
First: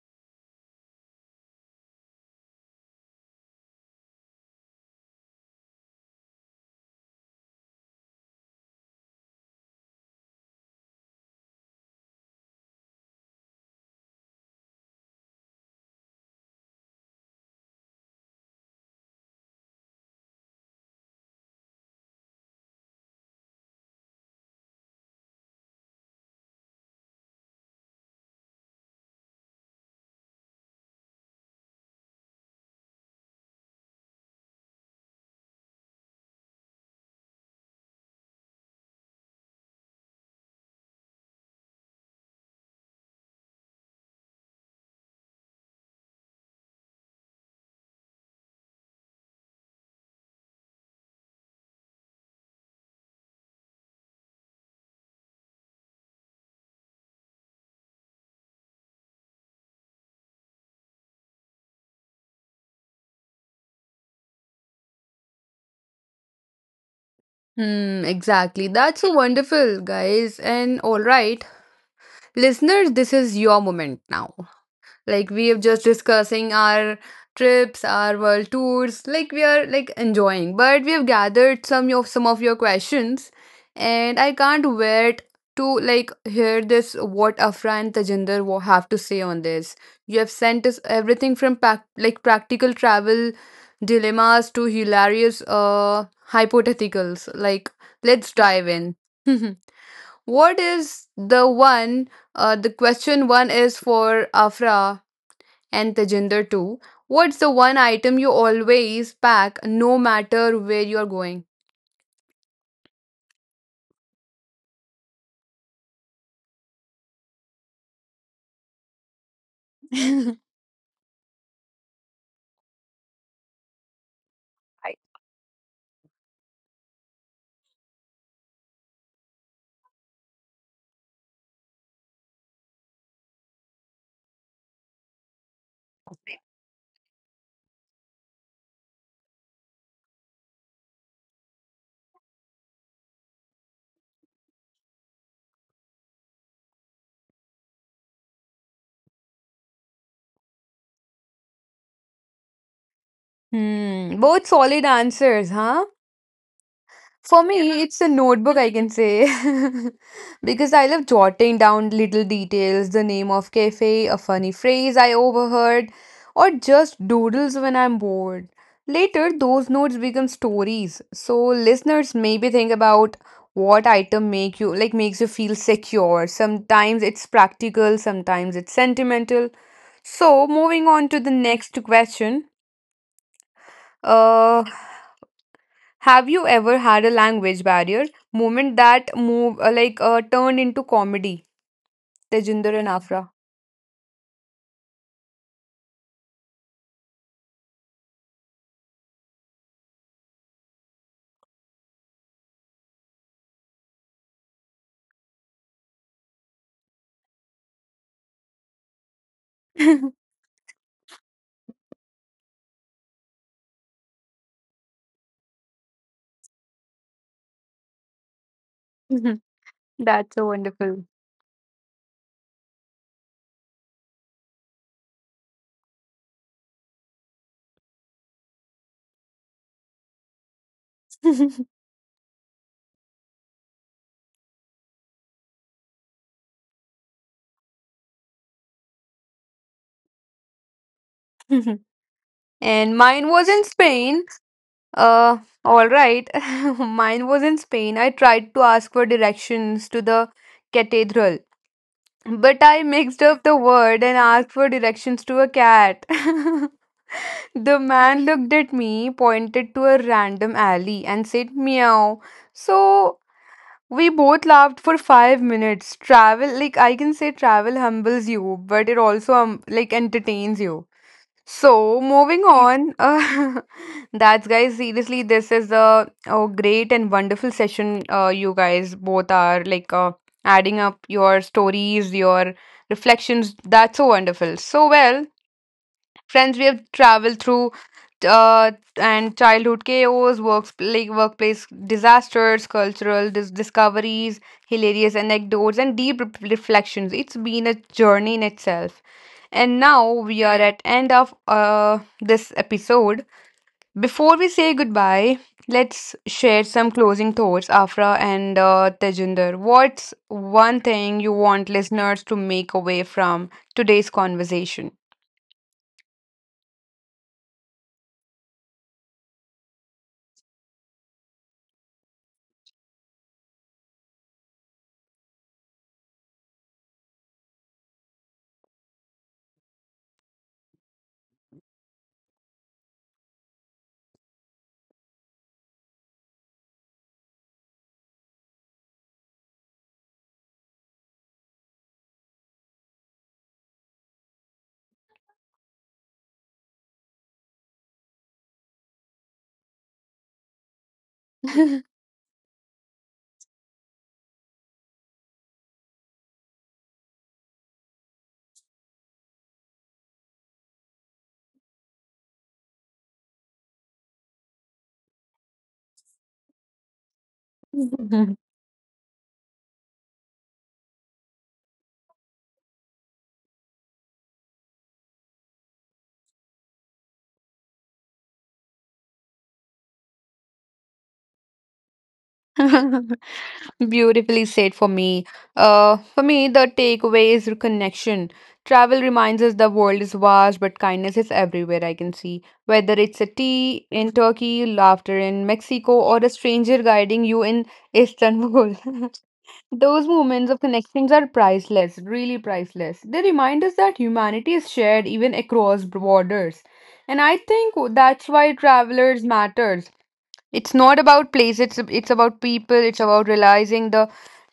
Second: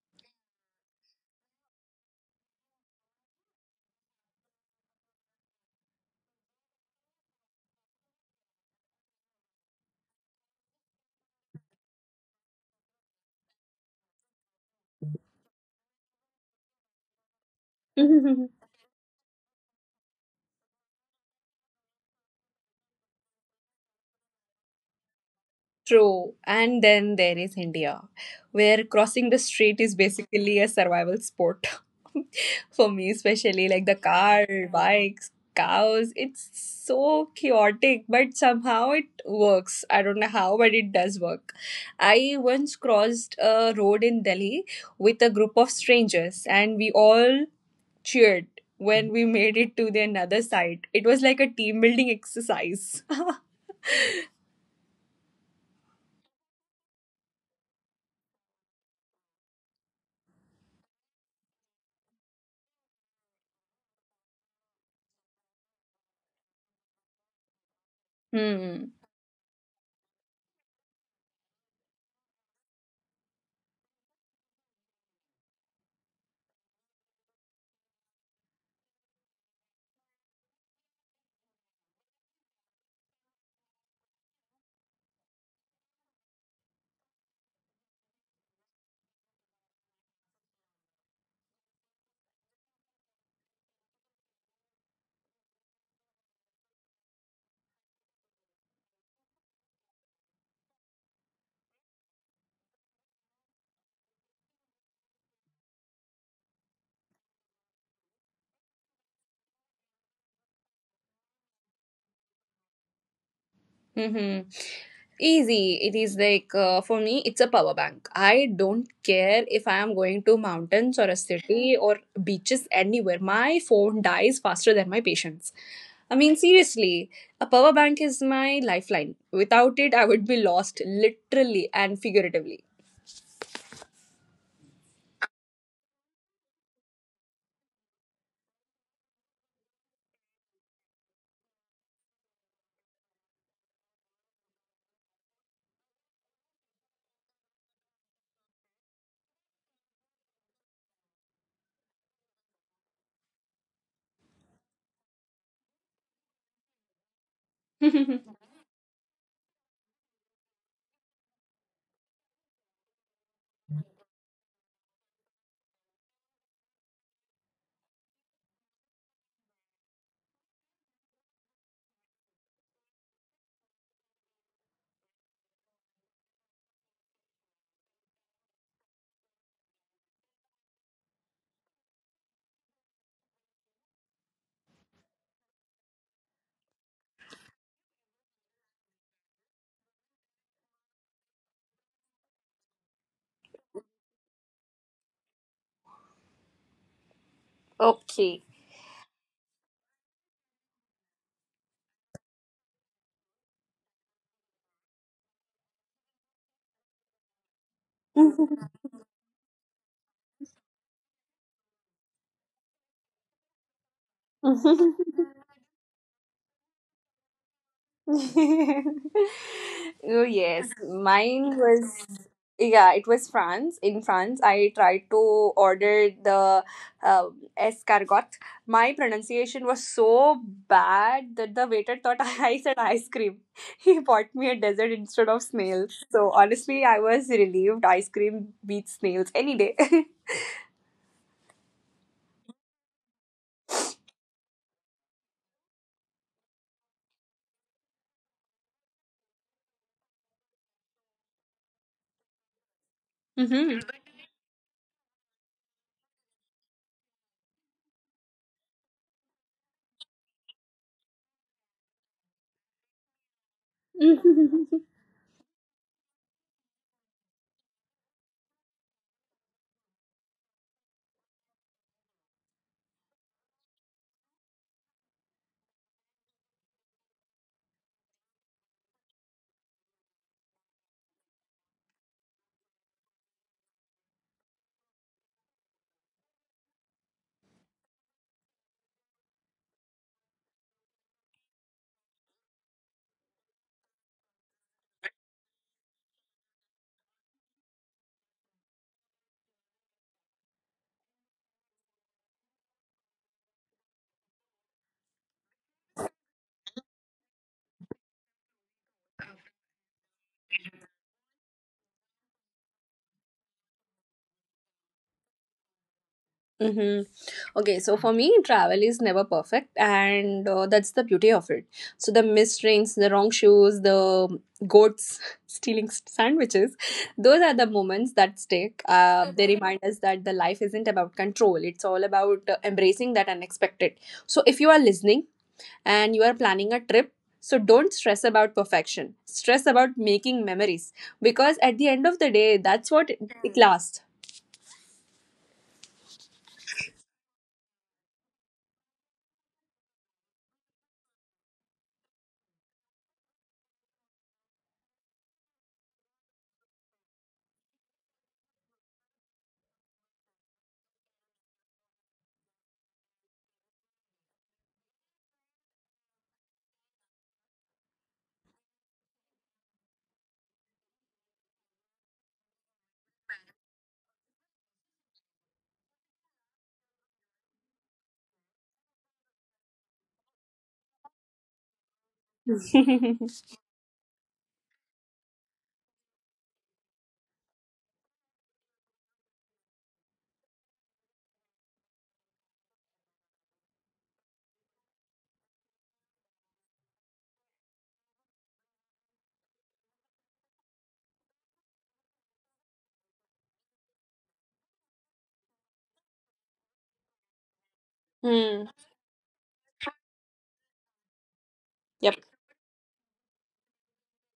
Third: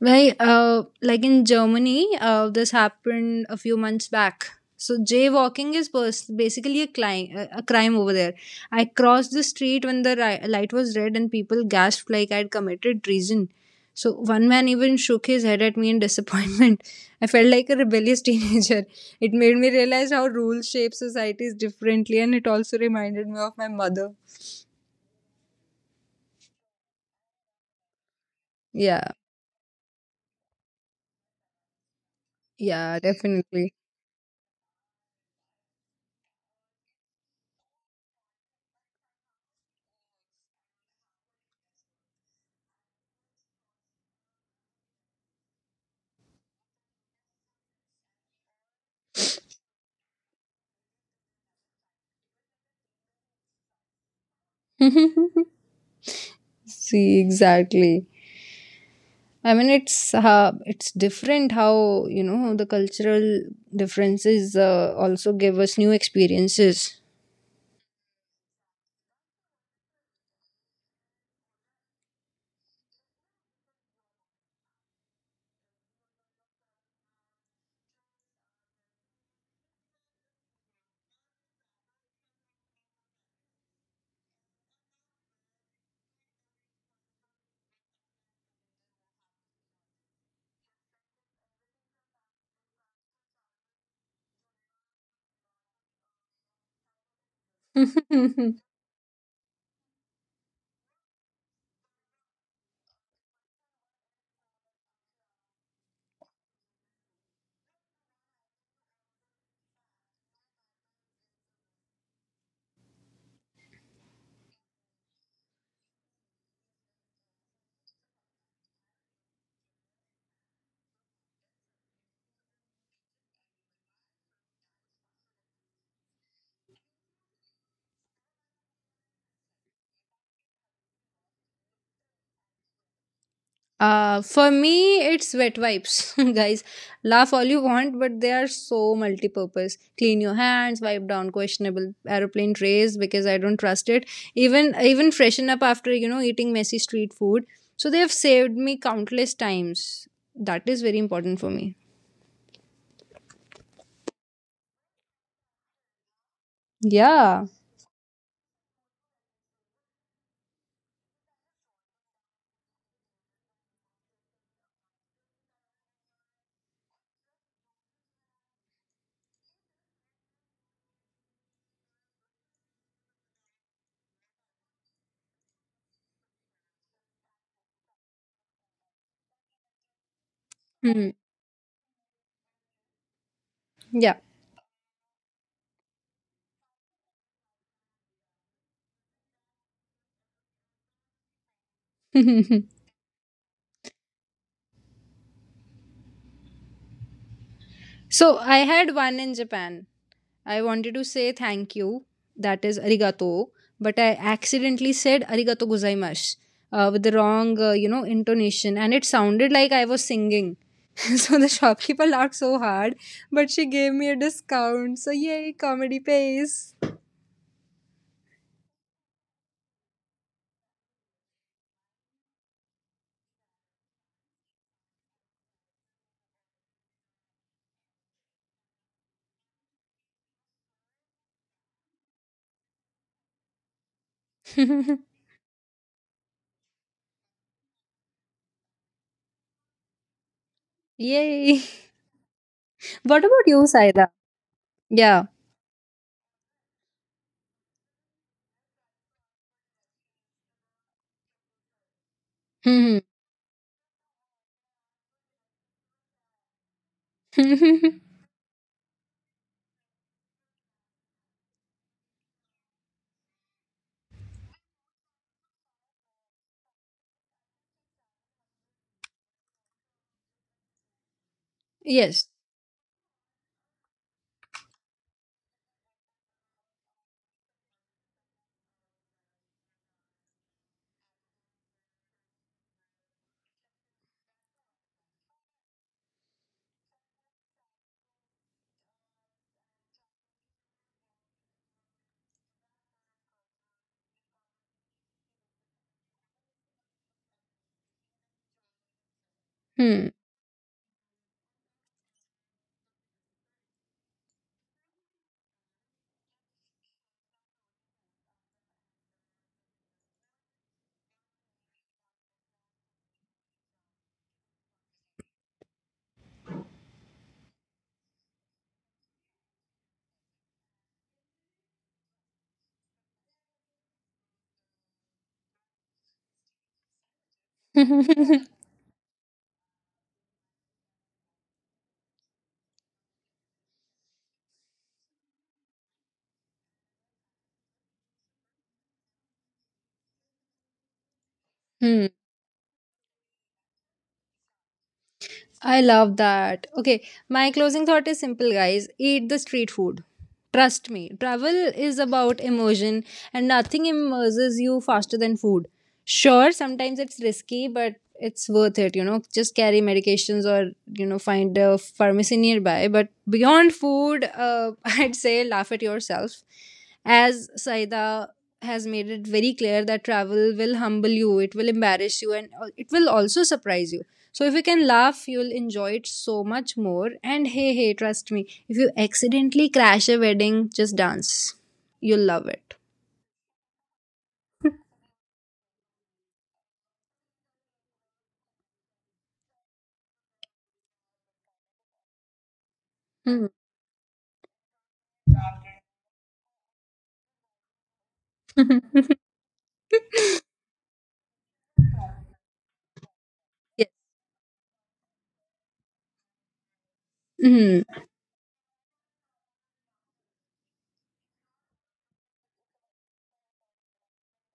Speaker 2: Well, like in Germany, this happened a few months back. So jaywalking is basically a crime over there. I crossed the street when the light was red, and people gasped like I'd committed treason. So one man even shook his head at me in disappointment. I felt like a rebellious teenager. It made me realize how rules shape societies differently, and it also reminded me of my mother.
Speaker 3: True. And then there is India, where
Speaker 2: Yeah,
Speaker 3: crossing the street is basically a survival sport. For
Speaker 2: yeah,
Speaker 3: me, especially
Speaker 2: definitely.
Speaker 3: like the car, bikes, cows, it's so chaotic, but somehow it works. I don't know how, but it does work. I once crossed a road in Delhi with a group of strangers, and we all cheered when we made it to the another side. It was like a team building exercise.
Speaker 2: See, exactly. It's different how, you know, the cultural differences also give us new experiences.
Speaker 1: Hmm, exactly.
Speaker 3: Hmm.
Speaker 1: That's so wonderful, guys. And all right, listeners, this is your moment now. Like we have just discussing our trips, our world tours. Like we are like enjoying, but we have gathered some of your questions, and I can't wait to like hear this what Afra and Tajinder will have to say on this. You have sent us everything from practical travel dilemmas to hilarious hypotheticals. Like let's dive in. What is the one the question one is for Afra and Tejinder too. What's the one item you always pack no matter where you're going?
Speaker 3: Mm-hmm. Easy. It is like for me, it's a power bank. I don't care if I am going
Speaker 1: hmm,
Speaker 3: to mountains or a city or beaches anywhere. My phone dies faster than my patience. I mean, seriously, a power bank is my lifeline. Without it, I would be lost literally and figuratively.
Speaker 2: For me, it's wet wipes, guys. Laugh all you want, but they are so multi-purpose. Clean your hands, wipe down questionable aeroplane trays because I don't trust it. Even freshen up after, you know, eating messy street food. So they have saved me countless times. That is very important for me.
Speaker 1: both solid answers, huh?
Speaker 2: Yeah.
Speaker 1: For me, it's a notebook, I can say, because I love jotting down little details, the name of cafe, a funny phrase I overheard, or just doodles when I'm bored. Later, those notes become stories. So listeners, maybe think about what item makes you feel secure. Sometimes it's practical, sometimes it's sentimental. So moving
Speaker 2: Hmm.
Speaker 1: on to the next question. Uh, have you ever had a language barrier moment that move like turned into comedy?
Speaker 2: Yeah.
Speaker 1: Tejinder and Afra.
Speaker 2: So
Speaker 3: Okay.
Speaker 2: I had one in Japan. I wanted to say thank you, that is arigato, but I accidentally said arigato gozaimasu with the wrong, you know, intonation, and it sounded like I was singing. So the shopkeeper laughed so hard, but she gave me a discount. So yay, comedy pays.
Speaker 3: Oh
Speaker 1: That's so
Speaker 3: yes,
Speaker 1: wonderful.
Speaker 3: mine was yeah, it was France. In France, I tried to order the uh, escargot. My pronunciation was so bad that the waiter thought I said ice cream. He bought me a dessert instead of snails, so honestly, I was relieved. Ice cream beats snails any day.
Speaker 2: Yay.
Speaker 1: And
Speaker 2: What
Speaker 1: mine
Speaker 2: about
Speaker 1: was
Speaker 2: you,
Speaker 1: in
Speaker 2: Saida?
Speaker 1: Spain.
Speaker 2: Yeah.
Speaker 1: Uh, all right. Mine was in Spain. I tried to ask for directions to the cathedral, but I mixed up the
Speaker 3: Hmm.
Speaker 1: word and asked for directions to a cat. The man looked at me, pointed to a random alley, and said meow. So we both laughed for 5 minutes. Travel, like I can say, travel humbles you, but it also entertains you. So
Speaker 2: Yes.
Speaker 1: moving on, that's guys. Seriously, this is a great and wonderful session. You guys both are like adding up your stories, your reflections. That's so wonderful. So well, friends, we have traveled through uh, and childhood chaos, works like workplace disasters, cultural discoveries, hilarious anecdotes, and deep reflections. It's been a journey in itself. And
Speaker 2: Hmm.
Speaker 1: now we are at end of this episode. Before we say goodbye, let's share some closing thoughts, Afra and Tejinder. What's one thing you want listeners to make away from today's conversation?
Speaker 3: Mm-hmm. Okay, so for me, travel is never perfect, and that's the beauty of it. So, the missed trains, the wrong shoes, the goats stealing sandwiches, those are the moments
Speaker 2: Hmm.
Speaker 3: that stick. They remind us that the life isn't about control, it's all about embracing that unexpected. So, if you are listening and you are planning a trip, so don't stress about perfection, stress about making memories because at the end of the day, that's what it lasts.
Speaker 2: I love that. Okay, my closing thought is simple, guys. Eat the street food. Trust me, travel is about immersion, and nothing immerses you faster than food. Sure, sometimes it's risky, but it's worth it, you know. Just carry medications or, you know, find a pharmacy nearby. But beyond food, I'd say laugh at yourself. As Saida has made it very clear that travel will humble you, it will embarrass you, and it will also surprise you, so if you can laugh, you'll enjoy it so much more. And hey, trust me, if you accidentally crash a wedding, just dance. You'll love it.
Speaker 1: Beautifully said for me. For me, the takeaway is connection. Travel reminds us the world is vast, but kindness is everywhere, I can see. Whether it's a
Speaker 2: Hmm.
Speaker 1: tea in Turkey, laughter in Mexico, or a stranger guiding you in Istanbul. Those moments of connections are priceless, really priceless. They remind us
Speaker 2: Yes.
Speaker 1: that humanity is shared even across borders. And I think
Speaker 2: Mhm.
Speaker 1: that's why
Speaker 3: Hmm.
Speaker 1: travelers matters, it's not about place, it's about people, it's about realizing the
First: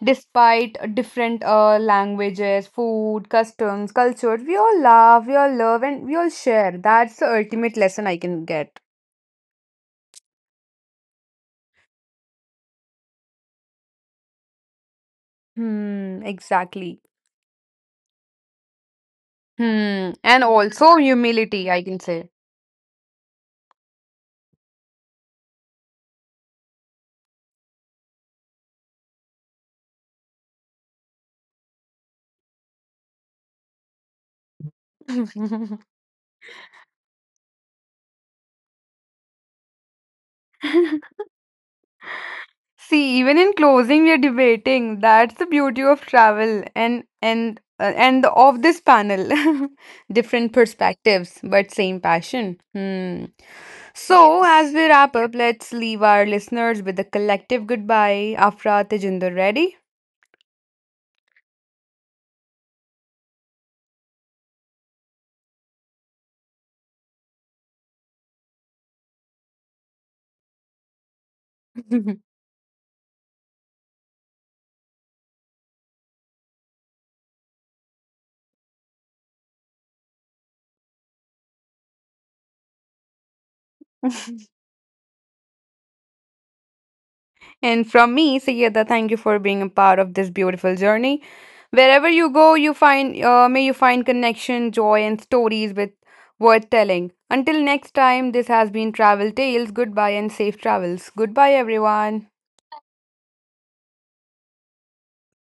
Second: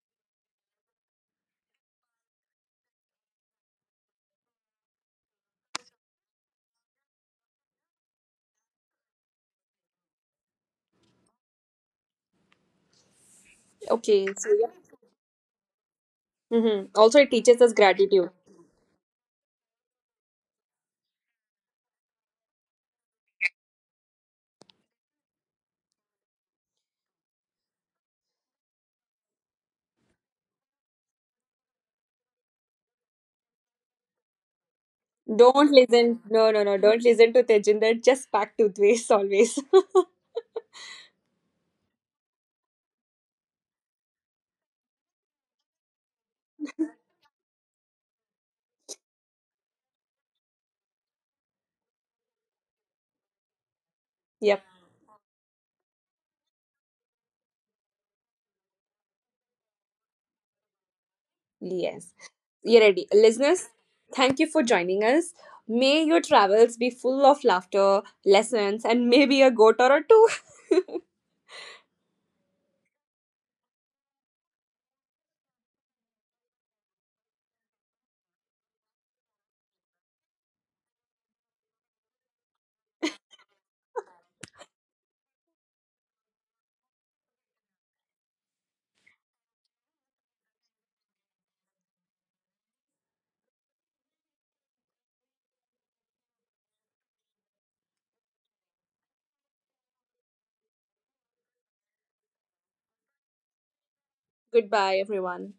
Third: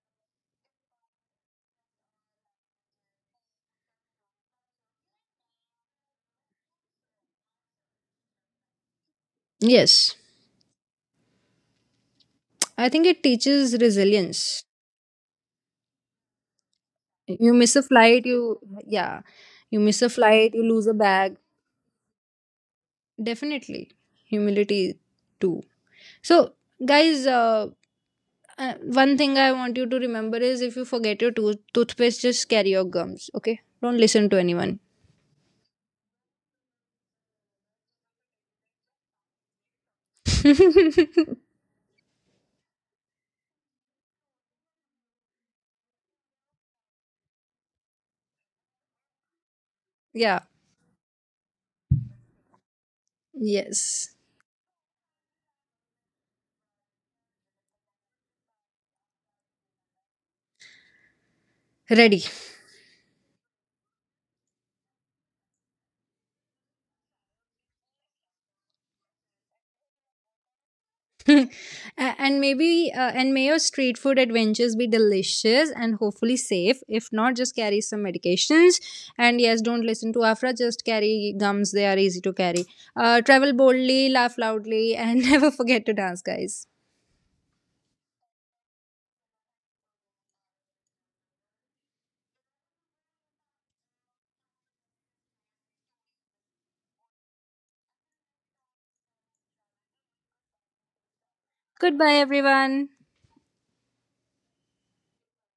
Speaker 1: despite different languages, food, customs, cultures, we all love and we all share. That's the ultimate lesson I can get.
Speaker 2: Yes. I think it teaches
Speaker 3: Okay, so
Speaker 2: resilience.
Speaker 3: yeah.
Speaker 1: Hmm,
Speaker 3: Hmm.
Speaker 1: exactly.
Speaker 3: Also, it
Speaker 2: You
Speaker 3: teaches us
Speaker 2: miss a flight,
Speaker 3: gratitude.
Speaker 2: you, yeah, you miss a
Speaker 1: Hmm, and
Speaker 2: flight, you lose a
Speaker 1: also
Speaker 2: bag.
Speaker 1: humility, I can say.
Speaker 2: Definitely. Humility too. So, guys, uh, one thing I want you to remember is if you forget your toothpaste, just carry your gums, okay? Don't listen to anyone.
Speaker 3: Don't listen. No, no, no. Don't listen to Tejinder. Just pack toothpaste always.
Speaker 1: See, even in closing, we are debating. That's the beauty of travel and of this panel.
Speaker 2: Yeah.
Speaker 1: Different perspectives, but same passion. Hmm.
Speaker 2: Yes.
Speaker 1: So,
Speaker 3: Yep.
Speaker 1: as we wrap up, let's leave our listeners with a collective goodbye. Afra, Tejinder, ready?
Speaker 3: Yes.
Speaker 2: Ready.
Speaker 3: You're ready. Listeners, thank you for joining us. May your travels be full of laughter, lessons, and maybe a goat or a two.
Speaker 2: A- and maybe, and may your street food adventures be delicious and hopefully safe. If not, just carry some medications. And yes, don't listen to Afra, just carry gums. They are easy to carry. Travel boldly, laugh loudly, and never forget to dance, guys.
Speaker 1: And from me, Sayyeda, thank you for being a part of this beautiful journey. Wherever you go, you find may you find connection, joy, and stories with worth telling. Until next time, this has been Travel Tales. Goodbye and safe travels. Goodbye,
Speaker 2: Goodbye,
Speaker 1: everyone.
Speaker 2: everyone.
Speaker 3: Goodbye, everyone.